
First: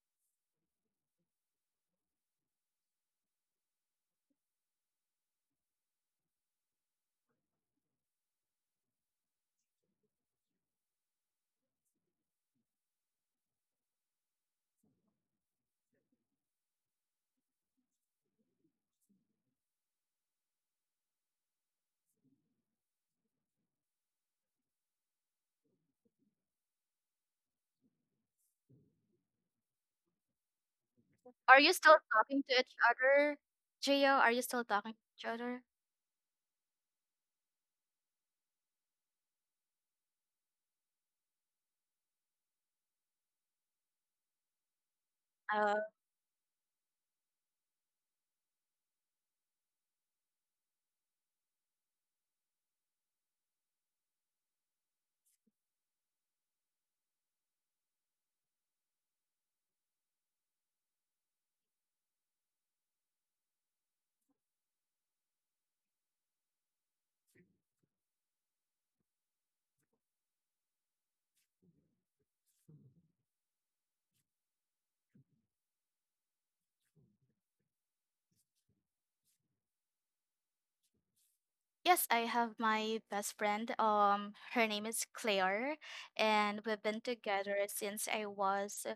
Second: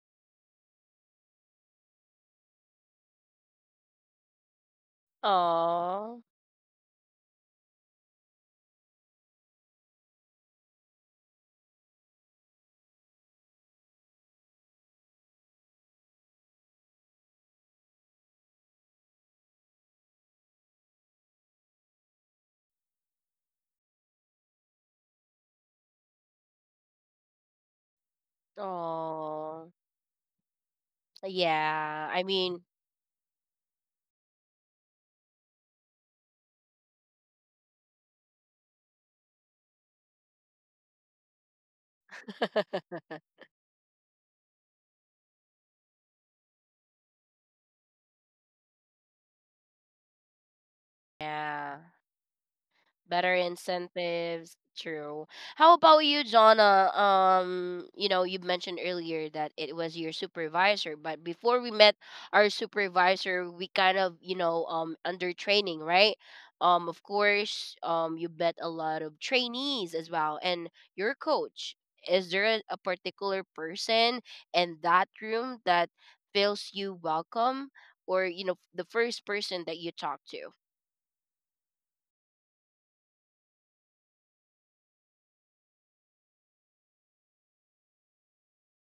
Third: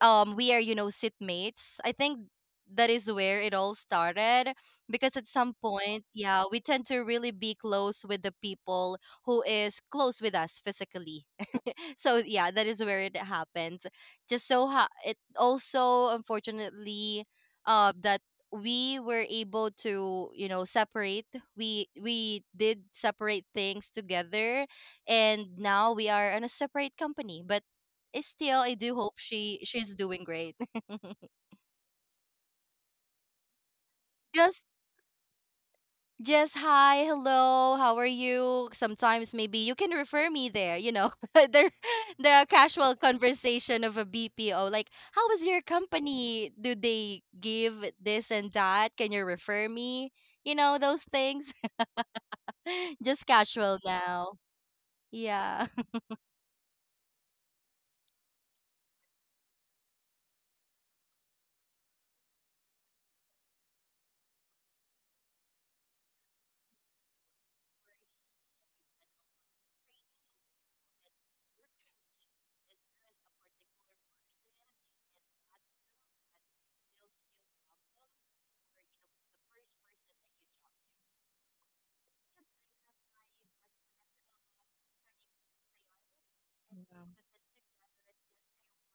um we are, you know, sitmates, I think. That is where it all started, because at some point,
Oh.
yeah, we tend to really be close with the people who is close with us physically. (laughs) So yeah, that is where it happened. Just so ha- it also unfortunately, uh, that we were able to, you know, separate. We we did separate things together, and now we are on a separate company, but still, I do hope she,
Oh,
she's doing great. (laughs)
Are you still
yeah. I
talking to
mean,
each other, Gio? Are you
just
still talking to each other?
just hi, hello, how are you? Sometimes maybe you can refer me there, you know. (laughs) the the casual
(laughs)
conversation of a B P O, like how is your company? Do they give this and that? Can you refer me? You know, those things.
yeah.
(laughs) Just
Better
casual now.
incentives. True.
Yeah.
How about you, Jonna? Um, you know, you mentioned earlier that it was your supervisor, but before we met our supervisor, we kind of, you know, um, under training, right? Um, of course, um, you met a lot of
(laughs)
trainees as well, and your coach. Is there a, a particular person in that room that feels you welcome, or, you know, the first person that you talk to?
Yes, I have my best friend. Um, her name is Claire, and we've been
Wow.
together since I was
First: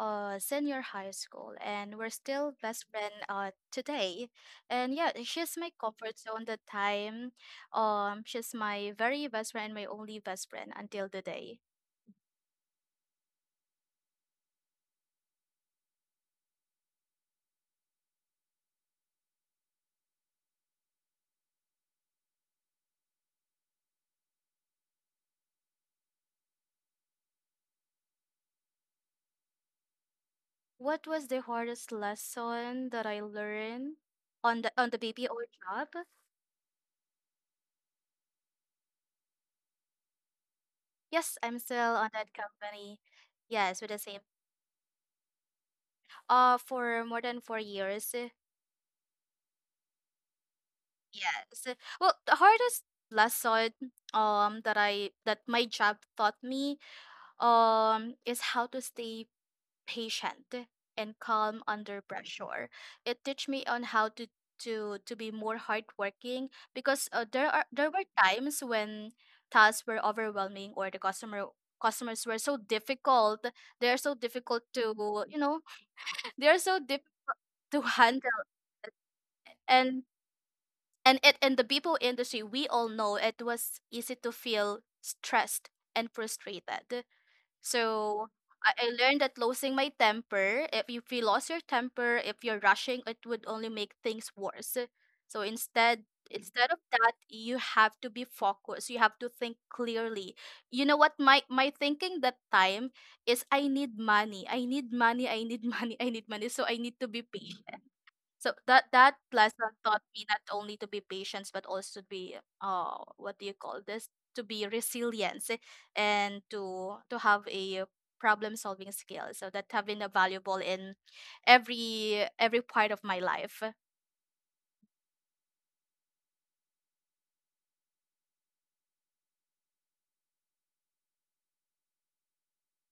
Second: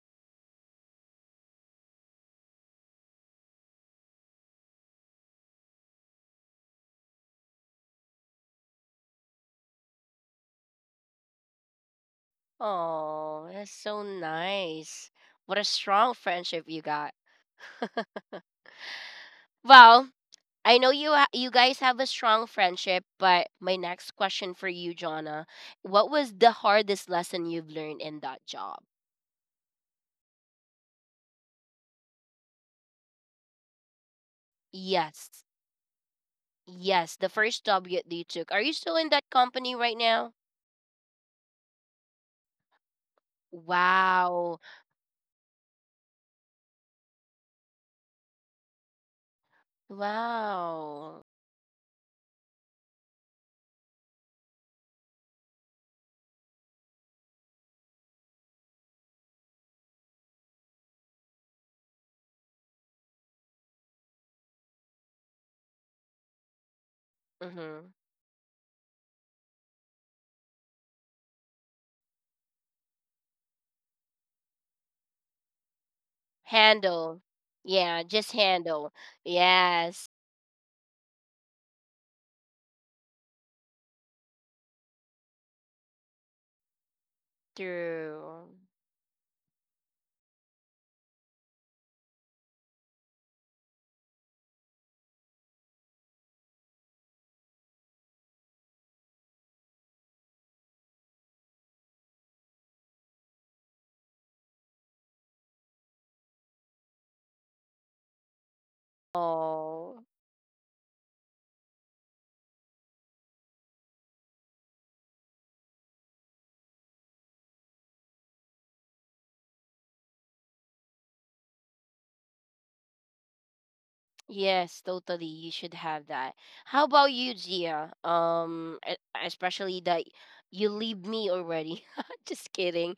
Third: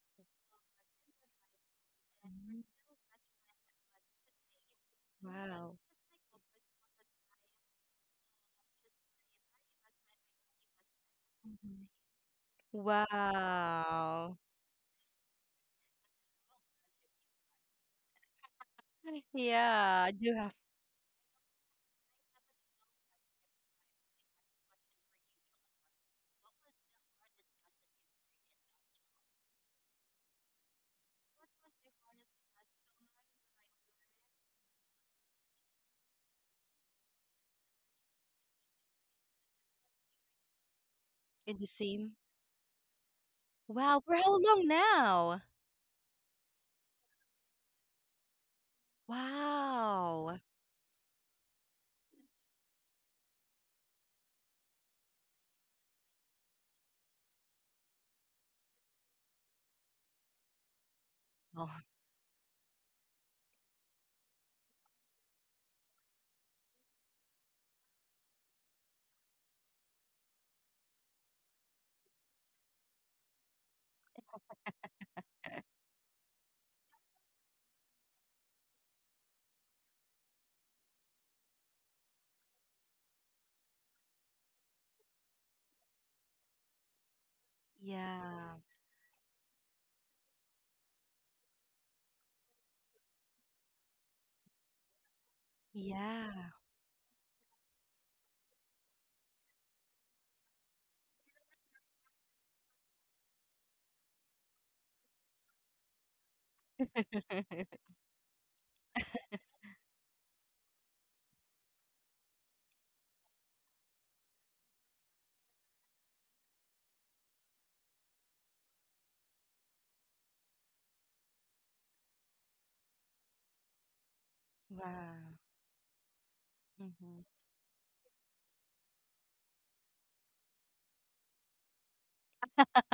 uh senior high school, and we're still
Mhm.
best friend uh today. And yeah, she's my
Wow.
comfort zone the time. Um, she's my very best friend, my only best friend until the day.
Oh, that's so
Wow.
nice. What a strong friendship you got. (laughs)
Yeah, I
Well,
do have
I know you ha- you guys have a strong friendship, but my next question for you, Jonna, what was the hardest lesson you've learned in that job?
What was the hardest lesson that I learned on the on the B P O
Yes.
job?
Yes, the first job you, that you took. Are you still in that company right now?
Yes,
in
I'm
the
still
same.
on that company. Yes, with the
Wow, for
same
how
Wow.
long now?
Uh, for more than four years. eh,
Wow.
Wow.
Yes. Well, the hardest lesson um that I that my job taught me um is how to stay patient and calm
Oh,
under pressure. It teach me on how to to to be more hardworking because uh, there are,
Mhm.
there were times when tasks were overwhelming or the customer customers were so difficult. They are so difficult to you know, (laughs) they are so
Handle.
difficult to (laughs)
Yeah, just
handle.
handle. Yes.
and And it in the B P O industry, we all know it was easy to feel stressed and frustrated. So
True.
yeah.
I, I learned that losing my temper, if you, if you lost your temper, if you're rushing, it would only make things worse. So instead,
Yeah.
instead of that, you have to be focused. You have to think clearly. You know what? My my thinking that time is I need money. I need money. I need (laughs) money. I need money. So I need to be patient. So that that lesson
Oh.
taught me not only to be patient, but also to be uh what do you call this? To be resilient, eh, and to to have a problem solving skill. So that have been a valuable in every every part of my life.
Yes, totally.
Wow.
You should have that. How about
Mhm.
you, Gia? Um, e- especially that you leave me already. (laughs) Just kidding.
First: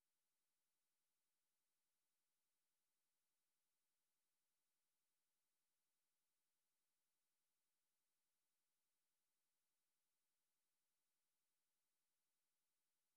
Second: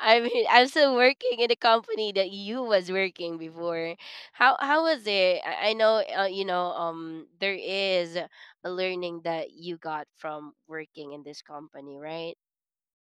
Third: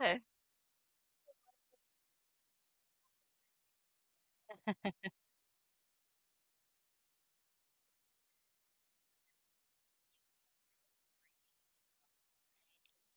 Eh,
mean, I'm still working in the company that you was working before. How how was it? I, I know, uh, you know, um, there is a learning that you got from working in this company, right?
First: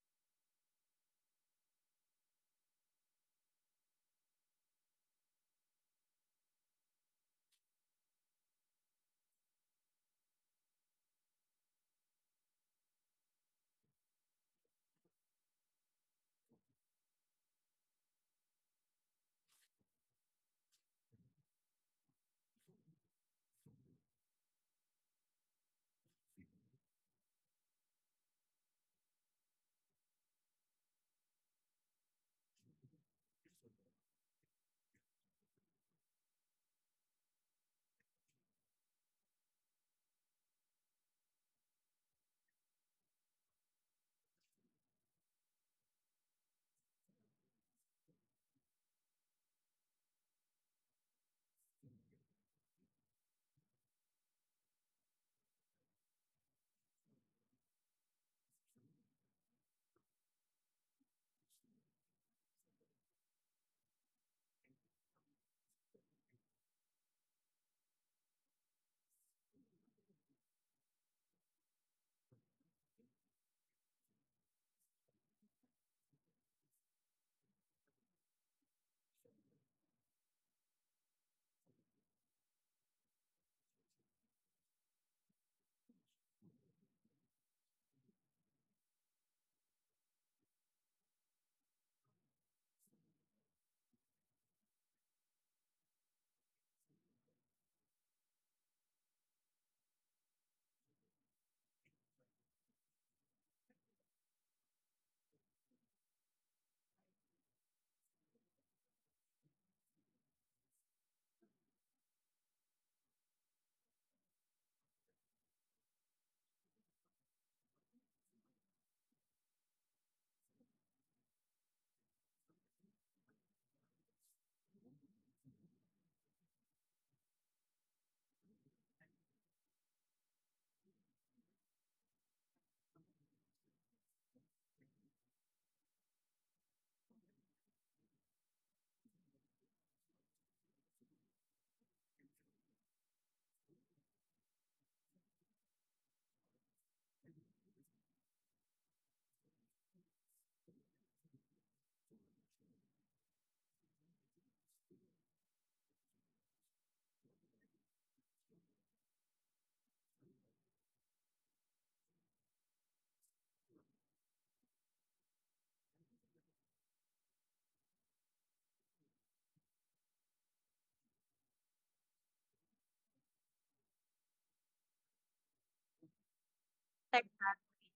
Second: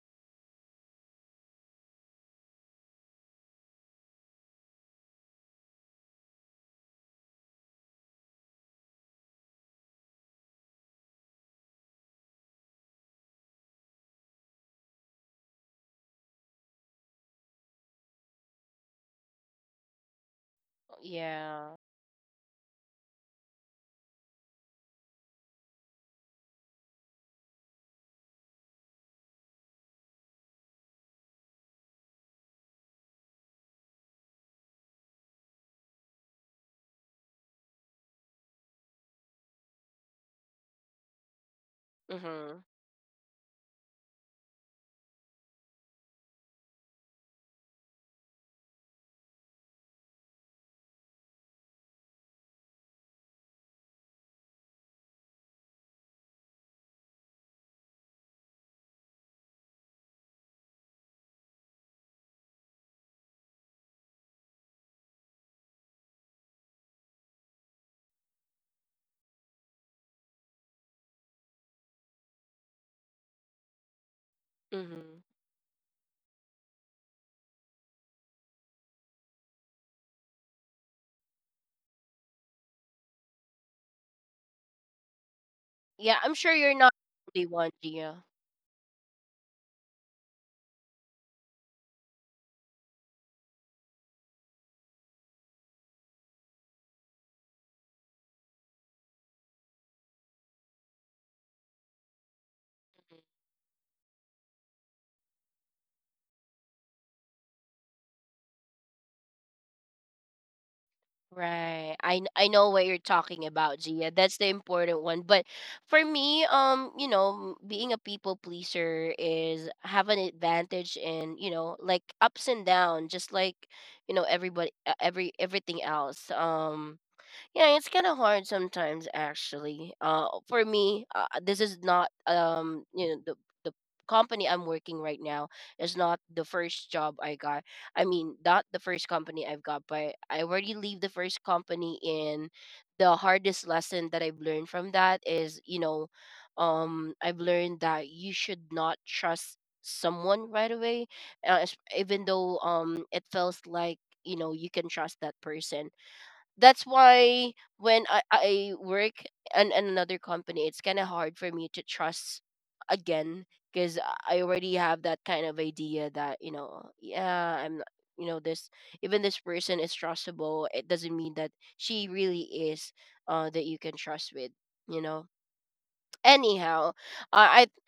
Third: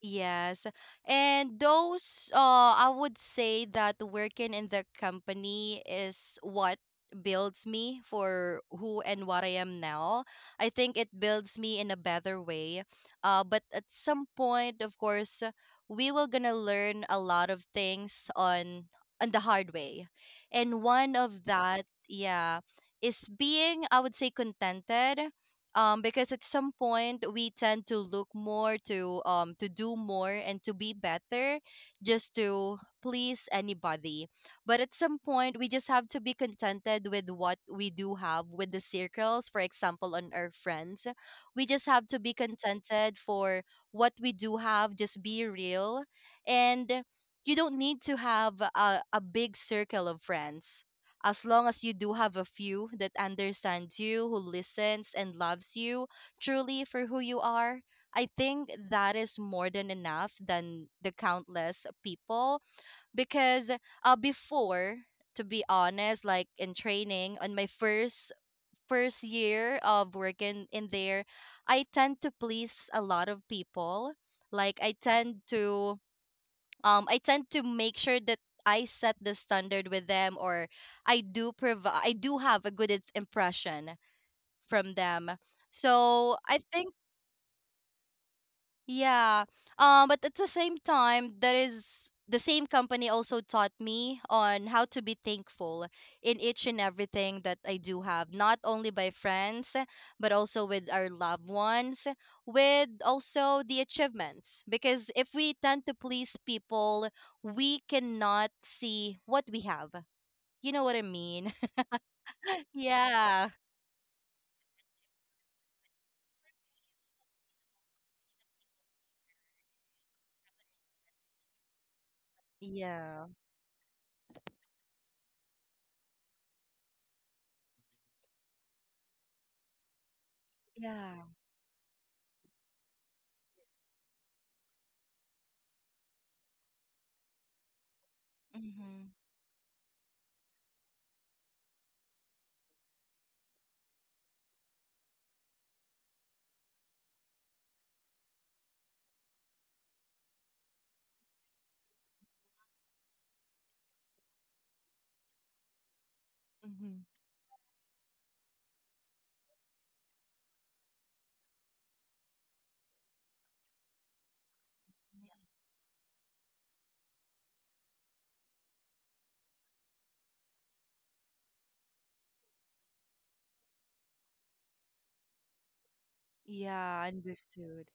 yes. And those, uh, I would say that working in the company is what builds me for who and what I am now. I think it builds me in a better way. Uh, but at some point, of course, we will gonna learn a lot of things on on the hard way. And one of
Yeah.
that, yeah, is being, I would say, contented, um, because at some point we tend to look more to um, to do more and to be better just to please anybody, but at some point we just have to be contented with what we do have. With the circles, for example, on our friends, we just have to be
Mhm.
contented for what we do have. Just be real, and you don't need to have a, a big circle of friends. As long as you do have a few that understands you, who listens and loves you truly for who you are, I think that is more than enough than the countless people. Because uh, before, to be honest, like in training, on my first first year of working in there, I tend to please a lot of people. Like I
Mhm.
tend to um I tend to make sure that I set the standard with them, or I do provide I do have a good i- impression from them.
Yeah, I'm
So
sure
I
you're not
think
the only one, Gia.
yeah. Um, but at the same time, that is the same company also taught me on how to be thankful in each and everything that I do have, not only by friends, but also with our loved ones, with also the achievements. Because if we tend to please people, we cannot see what we have. You know what I mean?
Right. I kn- I
(laughs)
know what you're
Yeah.
talking about, Gia. That's the important one. But for me, um, you know, m- being a people pleaser is have an advantage in, you know, like ups and down,
Yeah.
just like, you know, everybody uh, every everything else. Um yeah, it's kind of hard sometimes actually. Uh for me,
Yeah.
uh, this is not um you know the the company I'm working right now is not the first job I got. I mean, not the
Mm-hmm.
first company I've got, but I already leave the first company. In the hardest lesson that I've learned from that is, you know, um I've learned that you should not trust someone right away, uh, es- even though um it feels like, you know, you can trust that person. That's
Mm-hmm.
why when I, I work in, in another company, it's kind of hard for me to trust again, because I already have that kind of idea that, you know, yeah, I'm not, you know, this even this person is trustable. It doesn't mean that she really is uh that you can trust with. You know. Anyhow,
Yeah,
Like
I I
understood.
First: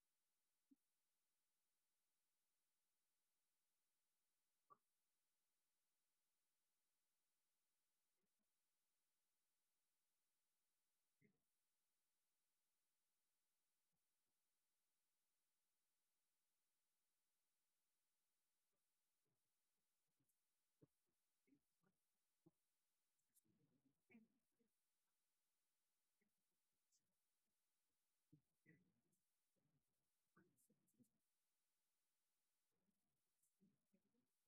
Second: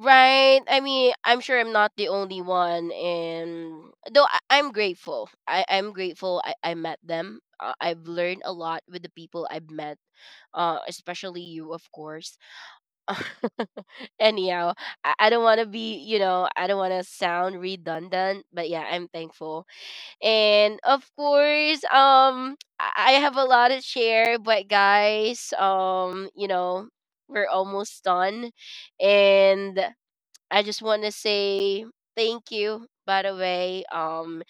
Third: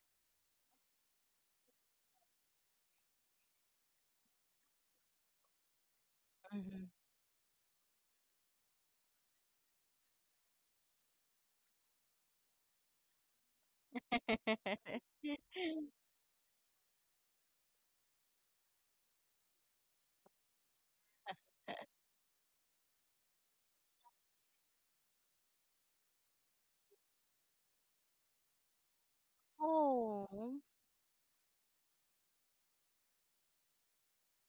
right. I mean, I'm sure I'm not the only one, and though I, I'm grateful. I I'm grateful. I I met them. Uh, I've learned a lot with the people I've met, uh, especially you, of course. (laughs) Anyhow,
Mm-hmm. (laughs)
I, I don't want to be, you know, I don't want to sound redundant, but yeah, I'm thankful. And of course, um, I I have a lot to share, but guys, um, you know, we're almost done, and
Oh.
I just want to say thank you, by the way, um,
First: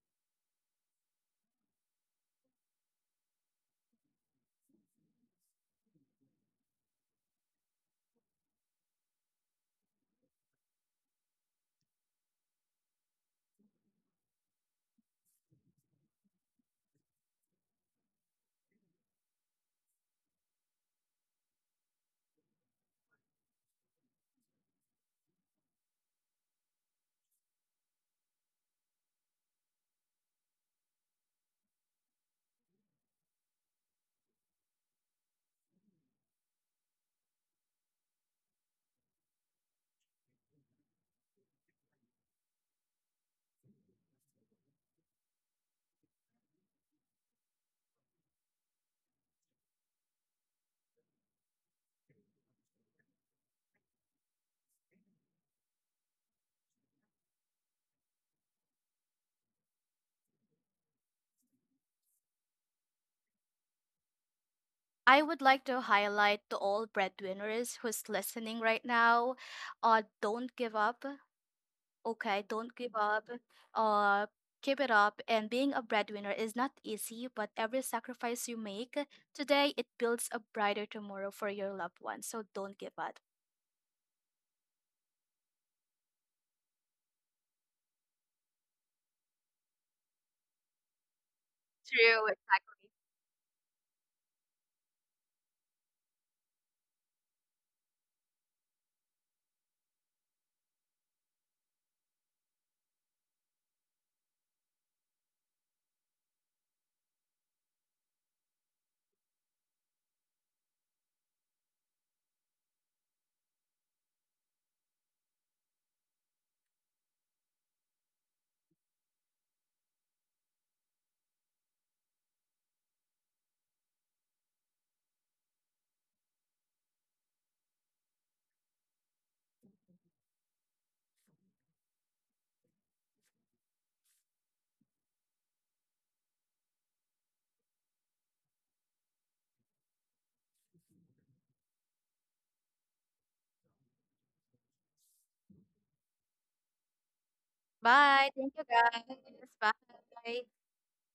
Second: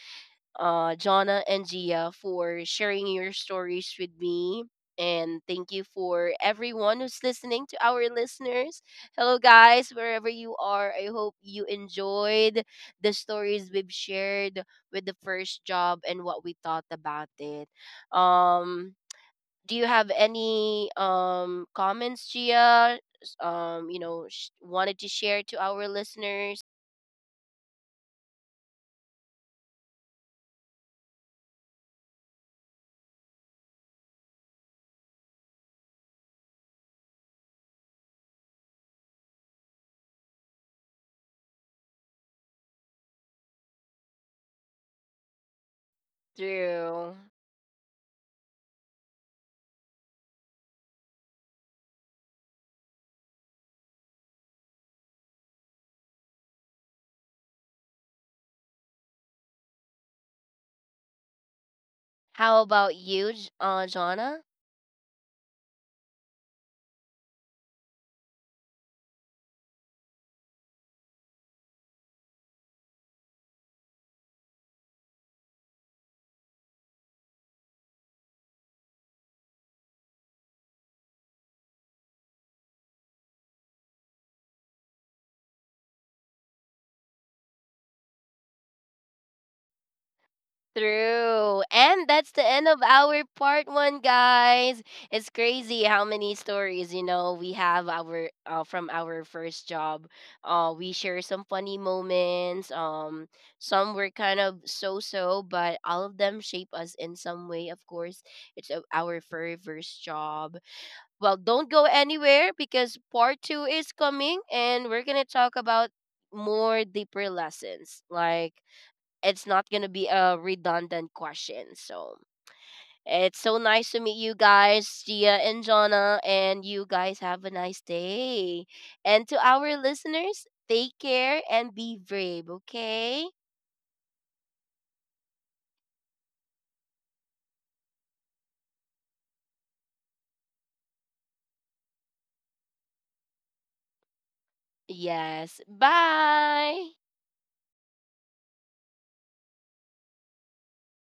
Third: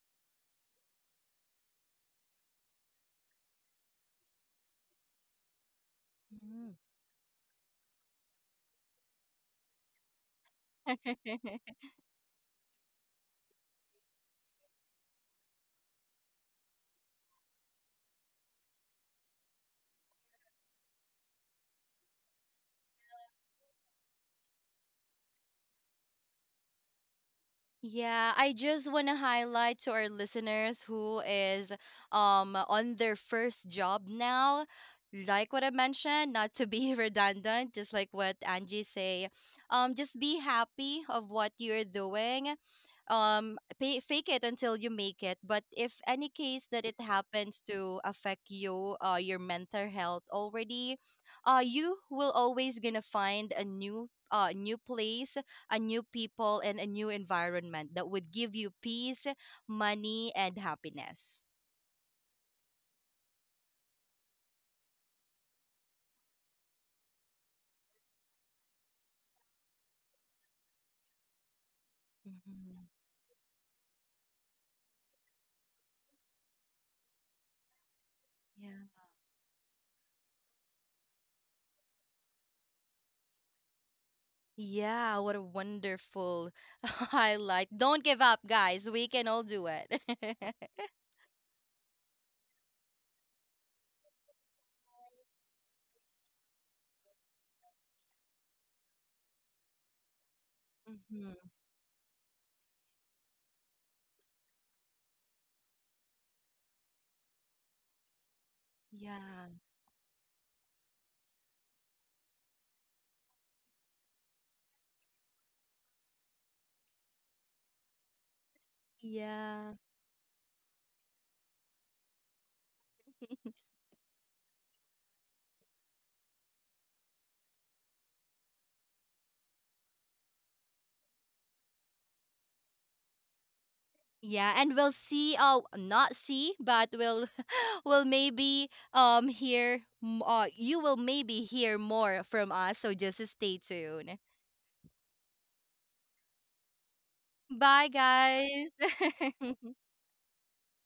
uh, Jonna and Gia, for sharing your stories with me. And thank you for
Mhm.
everyone who's listening to our listeners. Hello, guys, wherever you are. I hope
(laughs)
you enjoyed the stories we've shared with the first job and what we thought about it. Um, do you have any um comments, Gia? Um, you know, sh- wanted to share to our listeners.
Yeah, I just want to highlight to our listeners who is um on their first job now. Like what I mentioned, not to be (laughs) redundant, just like what Angie say, um, just be happy of what you're doing. Um, pay, fake it until you make it. But if any case that it
Through.
happens to affect you, uh, your mental health already, uh, you will always gonna find a new, uh, new place, a new people, and a new environment that would give you peace, money, and happiness.
How about you, J- uh, Jonna?
I would like to highlight to all breadwinners who's listening right now, uh, don't give up. Okay, don't
Mhm.
give up. Uh, Keep it up. And being a breadwinner is not easy, but every sacrifice you
Yeah.
make today, it builds a brighter tomorrow for your loved ones. So don't give up.
Yeah, what a wonderful (laughs) highlight. Don't give up, guys. We can all do it. (laughs)
True. And that's the end of our part one, guys. It's crazy how many stories, you know, we have our uh, from our first job. Uh, we share
Mhm.
some funny moments. Um, some were kind of so-so, but all of them shape us in some way. Of course, it's uh, our
Yeah.
very first job. Well, don't go anywhere because part two is coming and we're going to talk about more deeper lessons. Like, it's not
Yeah.
going to be a redundant question. So, it's so nice to meet you guys, Gia and Jonna, and you guys have a nice day. And to our listeners, take care and be brave, okay?
Yeah, and we'll see, uh not see, but we'll (laughs) we'll maybe um hear m- uh you will maybe hear more from us, so just stay tuned.
Yes. Bye.
Bye,
Bye. Thank you,
guys.
guys.
(laughs)
Bye.